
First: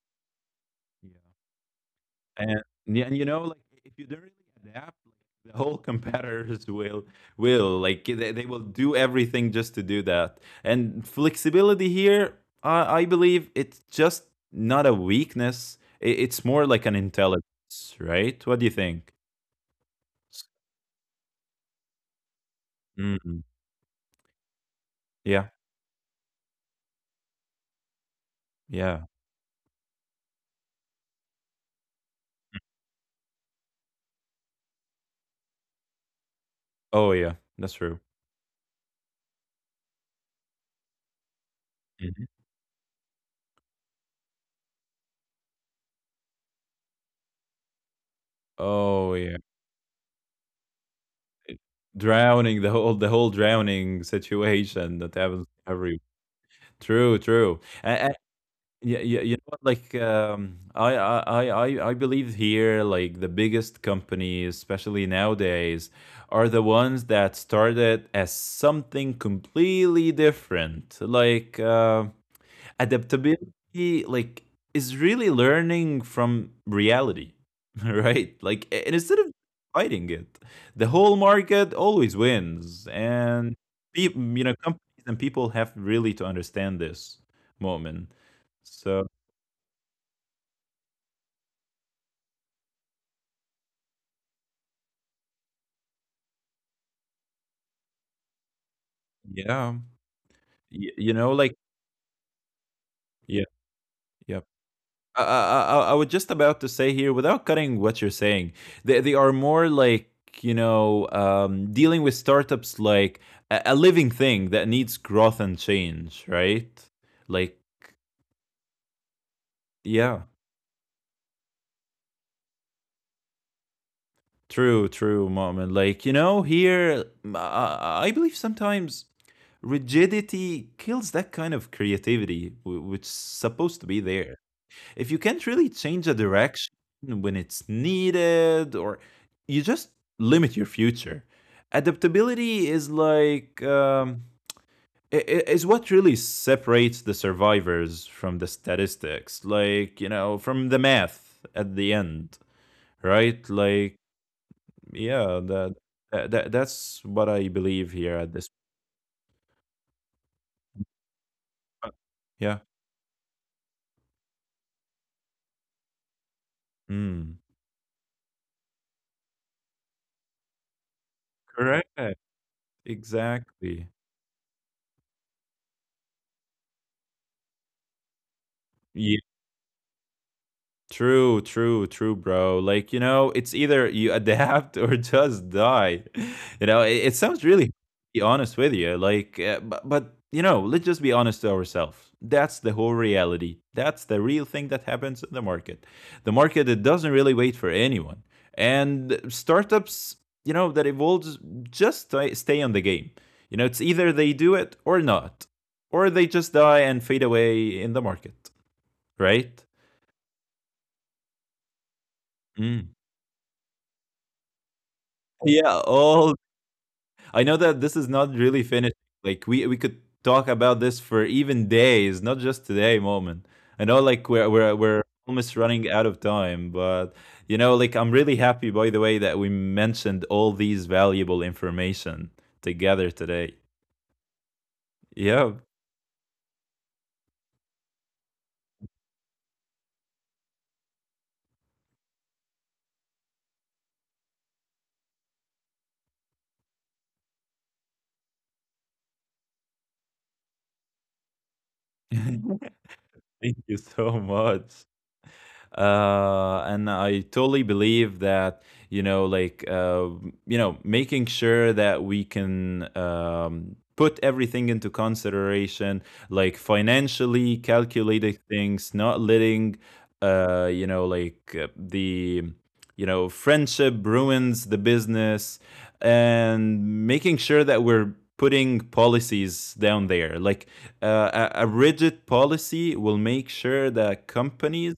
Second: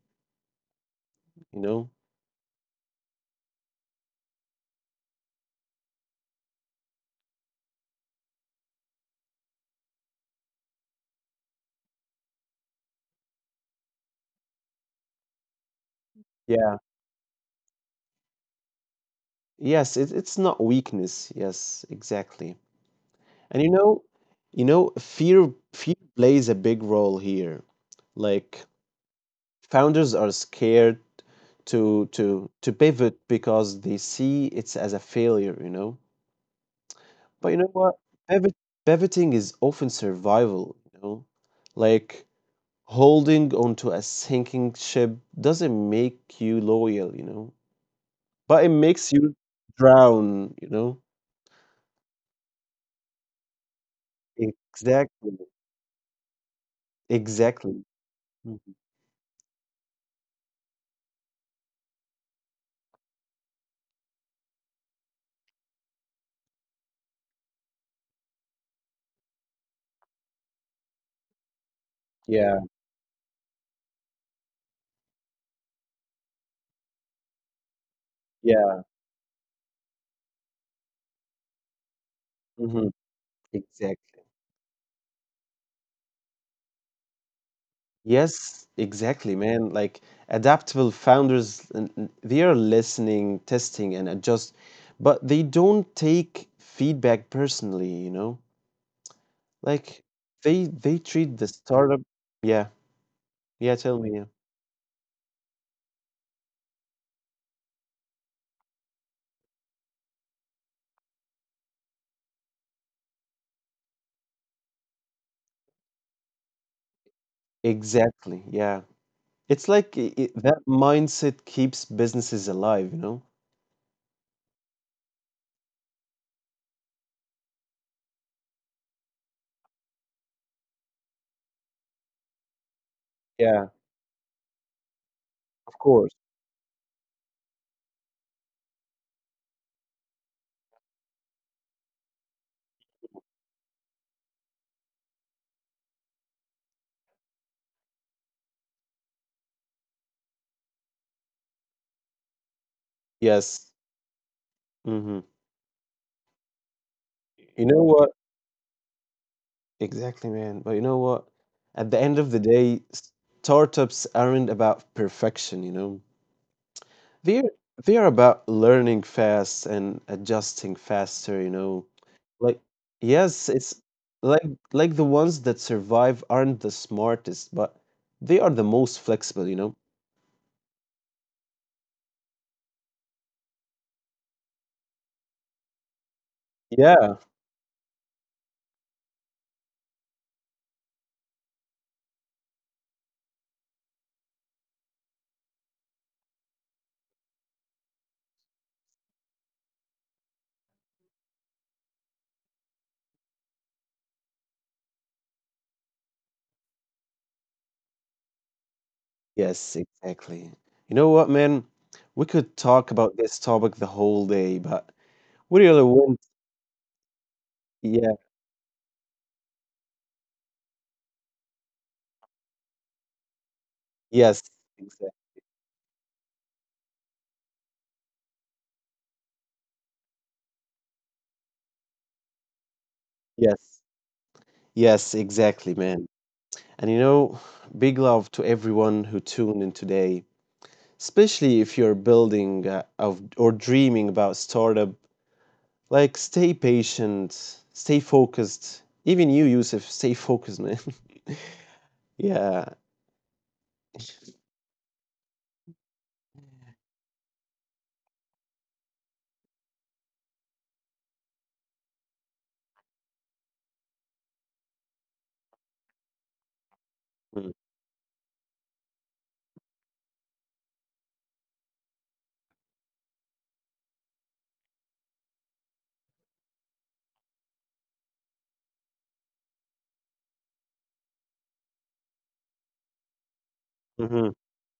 Speaker 2: Yeah.
Speaker 1: you know?
Speaker 2: And yeah, and you know, like if you don't really adapt, like the whole competitors will they will do everything just to do that. And flexibility here, I believe it's just not a weakness. It's more
Speaker 1: Yeah.
Speaker 2: like an intelligence, right? What do you think?
Speaker 1: Yes, it, it's not weakness. Yes, exactly.
Speaker 2: Mhm.
Speaker 1: And you know,
Speaker 2: Yeah,
Speaker 1: fear plays a big role here. Like
Speaker 2: yeah.
Speaker 1: founders are scared to to pivot because they see it's as a failure, you know.
Speaker 2: Oh yeah,
Speaker 1: But you
Speaker 2: that's
Speaker 1: know
Speaker 2: true.
Speaker 1: what? Pivot, Pivoting is often survival, you know.
Speaker 2: Mhm.
Speaker 1: Like holding onto a sinking ship doesn't make you loyal, you know. But it
Speaker 2: Oh
Speaker 1: makes
Speaker 2: yeah,
Speaker 1: you drown, you know.
Speaker 2: It- drowning the whole drowning situation that
Speaker 1: Exactly.
Speaker 2: happens every. True, true.
Speaker 1: Exactly. Mhm.
Speaker 2: Yeah, yeah, you know what? Like, I believe here, like the biggest companies, especially nowadays, are the ones that started as something completely different. Like,
Speaker 1: Yeah.
Speaker 2: adaptability, like, is really learning from reality, right? Like, and
Speaker 1: Yeah.
Speaker 2: instead of fighting it, the whole market always wins,
Speaker 1: Hmm.
Speaker 2: and people,
Speaker 1: Exactly.
Speaker 2: you know, companies and people have really to understand this moment.
Speaker 1: Yes,
Speaker 2: So.
Speaker 1: exactly, man. Like adaptable founders, they are listening, testing, and adjust, but they don't take feedback personally, you know?
Speaker 2: Yeah.
Speaker 1: Like
Speaker 2: Y
Speaker 1: they
Speaker 2: you know,
Speaker 1: treat
Speaker 2: like
Speaker 1: the startup. Yeah,
Speaker 2: yeah,
Speaker 1: yeah, tell me. Yeah.
Speaker 2: yeah. I was just about to say here, without cutting what you're saying, they are more like, dealing with startups like a living thing that needs growth and change, right? Like,
Speaker 1: Exactly, yeah. It's like
Speaker 2: yeah,
Speaker 1: I that mindset keeps businesses alive, you know?
Speaker 2: true, true, mom. And like, you know, here, I believe sometimes rigidity kills that kind of creativity, which is
Speaker 1: Yeah,
Speaker 2: supposed to be there. If you can't really
Speaker 1: of
Speaker 2: change the
Speaker 1: course.
Speaker 2: direction when it's needed or you just limit your future. Adaptability is like is what really separates the survivors from the statistics, like you know, from the math at the end, right?
Speaker 1: Yes.
Speaker 2: Like
Speaker 1: Mm-hmm.
Speaker 2: yeah, that that's what I
Speaker 1: You
Speaker 2: believe
Speaker 1: know
Speaker 2: here
Speaker 1: what?
Speaker 2: at this
Speaker 1: Exactly, man. But you know what?
Speaker 2: point.
Speaker 1: At the end of the
Speaker 2: Yeah,
Speaker 1: day, startups aren't about perfection, you know.
Speaker 2: mm.
Speaker 1: They're they are about learning fast and adjusting faster, you know.
Speaker 2: Correct,
Speaker 1: Like yes,
Speaker 2: exactly.
Speaker 1: it's like the ones that survive aren't the smartest, but they are the most flexible, you know.
Speaker 2: True, true, true, bro. Like, you know, it's either you adapt or just die. You know, it
Speaker 1: Yeah.
Speaker 2: sounds really be honest with you. Like, but, you know, let's just be honest to ourselves. That's the whole reality. That's the real thing that happens in the market. The market, it doesn't really wait for anyone. And startups, you know, that evolves just stay on the game. You know, it's either they do it or not, or they just die and fade away in the market, right?
Speaker 1: Yes, exactly. You know what, man? We could talk
Speaker 2: Mm.
Speaker 1: about this topic the whole day, but we
Speaker 2: Yeah,
Speaker 1: really went.
Speaker 2: all I know that this is
Speaker 1: Yeah.
Speaker 2: not really finished. Like we could talk about this for even days, not just today moment. I know like we're
Speaker 1: Yes.
Speaker 2: we're we're
Speaker 1: Exactly.
Speaker 2: almost running out of time, but you know, like I'm really happy by the way that we mentioned all these valuable information together today.
Speaker 1: Yes. Yes,
Speaker 2: Yeah.
Speaker 1: exactly, man. And you know, big love to everyone who tuned in today, especially if you're building or dreaming about startup. Like, stay patient, stay focused. Even you, Yusuf, stay focused, man.
Speaker 2: Thank
Speaker 1: Yeah.
Speaker 2: you so much. And I totally believe that you know, like uh, making sure that we can. Put everything into consideration, like financially
Speaker 1: Mm,
Speaker 2: calculated things, not letting the friendship ruins the business, and making sure that we're putting policies down there. Like a rigid policy will make sure that
Speaker 1: Mm-hmm.
Speaker 2: companies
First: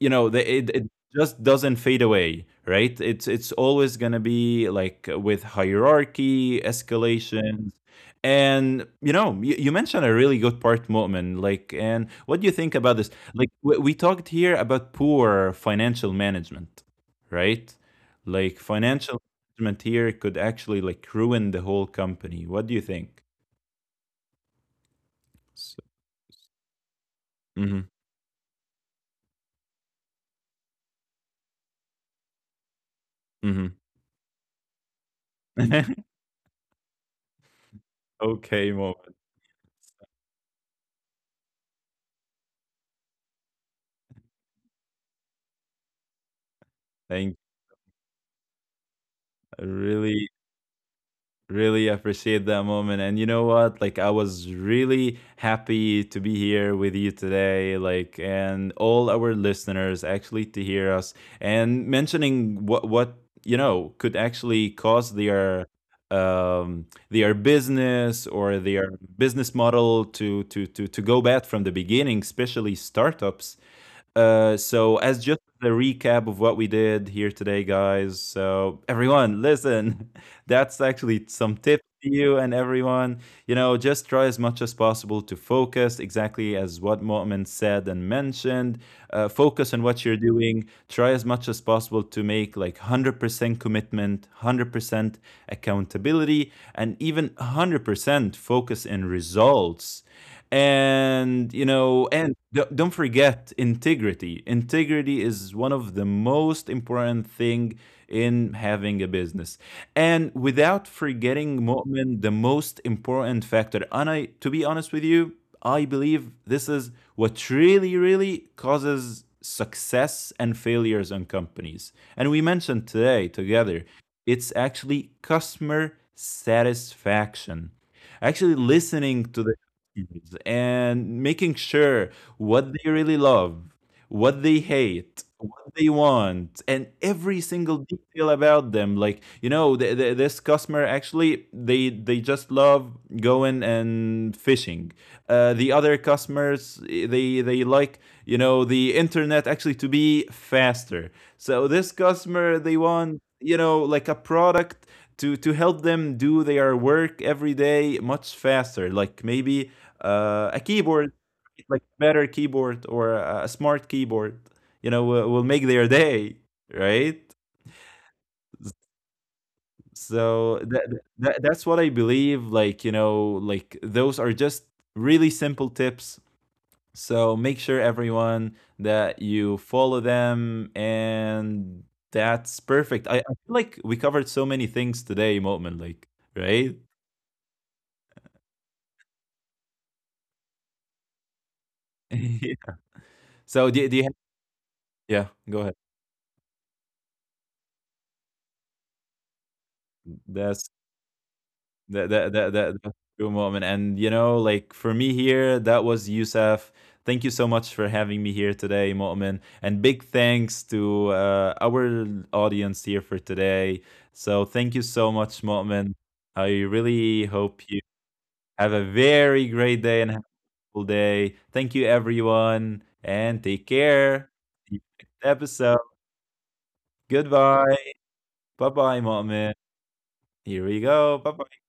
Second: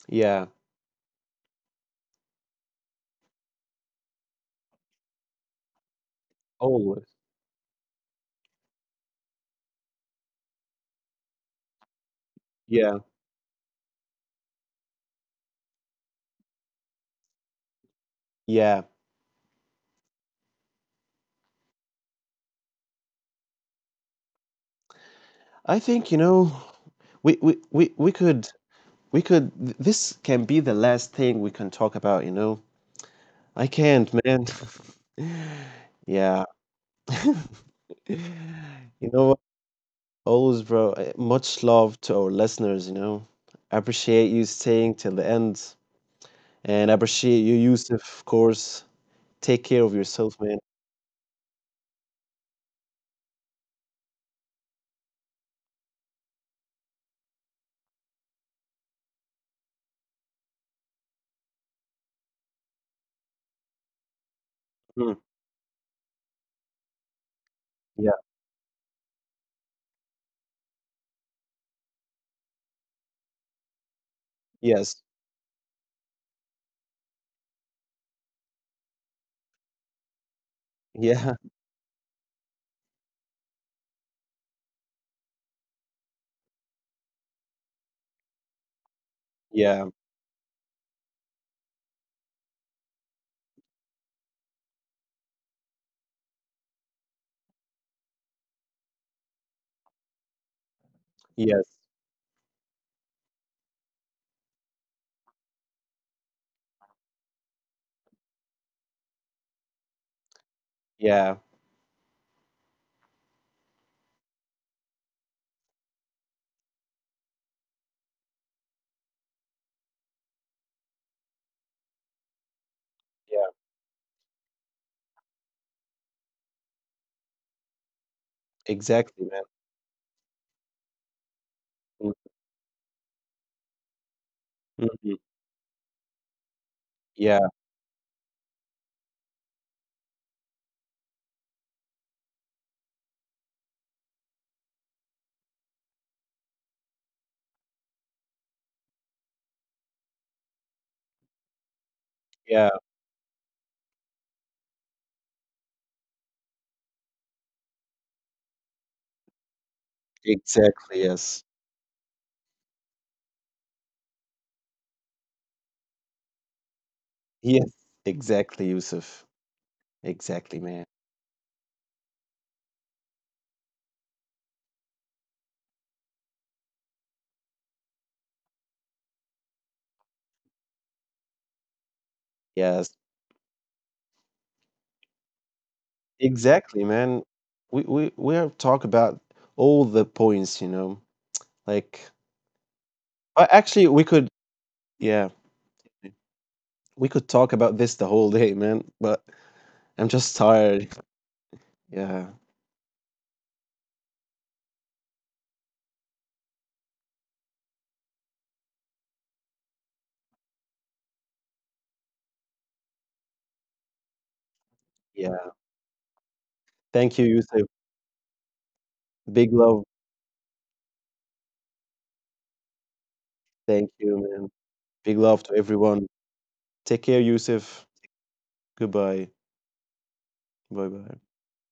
Speaker 1: Yeah.
Speaker 2: it just doesn't fade away, right? It's always going to be like with hierarchy
Speaker 1: Always.
Speaker 2: escalations. And you know, you mentioned a really good part moment. Like, and what do you think about
Speaker 1: Yeah.
Speaker 2: this? Like we talked here about poor financial management, right? Like
Speaker 1: Yeah.
Speaker 2: financial management here could actually like ruin the whole company. What do you think?
Speaker 1: I
Speaker 2: So,
Speaker 1: think, you know, we, we,
Speaker 2: mm-hmm,
Speaker 1: we, we could, this can be the last thing we can talk about, you know? I can't, man.
Speaker 2: mm-hmm.
Speaker 1: Yeah.
Speaker 2: Okay
Speaker 1: You
Speaker 2: moment.
Speaker 1: know what? Always, bro. Much love to our listeners, you know. I appreciate you staying till the end. And I
Speaker 2: Thank.
Speaker 1: appreciate you, Yusuf, of course. Take care of
Speaker 2: Really
Speaker 1: yourself, man.
Speaker 2: really appreciate that moment. And you know what? Like I was really happy to be here with you today, like, and all our listeners actually to hear us and mentioning what you know could actually
Speaker 1: Mm.
Speaker 2: cause their
Speaker 1: Yeah.
Speaker 2: business or their business model to go bad from the beginning, especially startups. So,
Speaker 1: Yes.
Speaker 2: as just a recap of what we did here today, guys. So, everyone, listen, that's actually
Speaker 1: Yeah.
Speaker 2: some tips to you and everyone. You know, just try as much as possible to focus, exactly as what Mu'min said and mentioned. Focus on
Speaker 1: Yeah.
Speaker 2: what you're doing. Try as much as possible to make like 100% commitment, 100% accountability, and even 100% focus in results. And you
Speaker 1: Yes.
Speaker 2: know, and don't forget integrity. Integrity is one of the most important thing in having a business. And without
Speaker 1: Yeah.
Speaker 2: forgetting Mu'min, the most important factor, and I to be honest with you, I believe this is what really really causes success and failures on companies, and we mentioned today
Speaker 1: Yeah.
Speaker 2: together, it's actually customer satisfaction. Actually
Speaker 1: Exactly,
Speaker 2: listening
Speaker 1: man.
Speaker 2: to the customers and making sure
Speaker 1: Mm.
Speaker 2: what they really love, what they
Speaker 1: Mhm.
Speaker 2: hate, what they want, and every
Speaker 1: Yeah.
Speaker 2: single detail about them. Like, you know, this customer actually they just love going and fishing. The other customers they like you know the internet actually to be faster. So this customer
Speaker 1: Yeah.
Speaker 2: they want you know like a product to help them do their work every day much faster, like maybe a
Speaker 1: Exactly.
Speaker 2: keyboard,
Speaker 1: Yes.
Speaker 2: like better keyboard, or a smart keyboard, you know, will make their day, right?
Speaker 1: Yes. Exactly, Yusuf. Exactly,
Speaker 2: So
Speaker 1: man.
Speaker 2: that, that's what I believe. Like, you know, like those are just really simple tips. So make sure everyone that you follow them, and that's
Speaker 1: Yes.
Speaker 2: perfect. I feel like we covered so many things today, Mo'min, like, right?
Speaker 1: Exactly, man. We have talked about all the points, you know. Like
Speaker 2: Yeah. So
Speaker 1: Actually,
Speaker 2: do,
Speaker 1: we could yeah,
Speaker 2: yeah, go ahead.
Speaker 1: we could talk about this the whole day, man, but I'm just
Speaker 2: That's
Speaker 1: tired.
Speaker 2: that
Speaker 1: Yeah.
Speaker 2: that that that that's true, Mo'min. And you know, like for me here, that was Yusuf. Thank you so much for having me here today, Mo'min. And big thanks to our audience here for today. So thank you so much,
Speaker 1: Yeah.
Speaker 2: Mo'min. I
Speaker 1: Thank you,
Speaker 2: really hope
Speaker 1: Yusuf.
Speaker 2: you have a very
Speaker 1: Big
Speaker 2: great
Speaker 1: love.
Speaker 2: day and helpful day. Thank you, everyone, and take
Speaker 1: Thank you,
Speaker 2: care.
Speaker 1: man.
Speaker 2: See you
Speaker 1: Big
Speaker 2: next
Speaker 1: love to
Speaker 2: episode.
Speaker 1: everyone. Take care,
Speaker 2: Goodbye.
Speaker 1: Yusuf.
Speaker 2: Bye bye,
Speaker 1: Goodbye.
Speaker 2: Mu'min. Here we
Speaker 1: Bye-bye.
Speaker 2: go. Bye bye.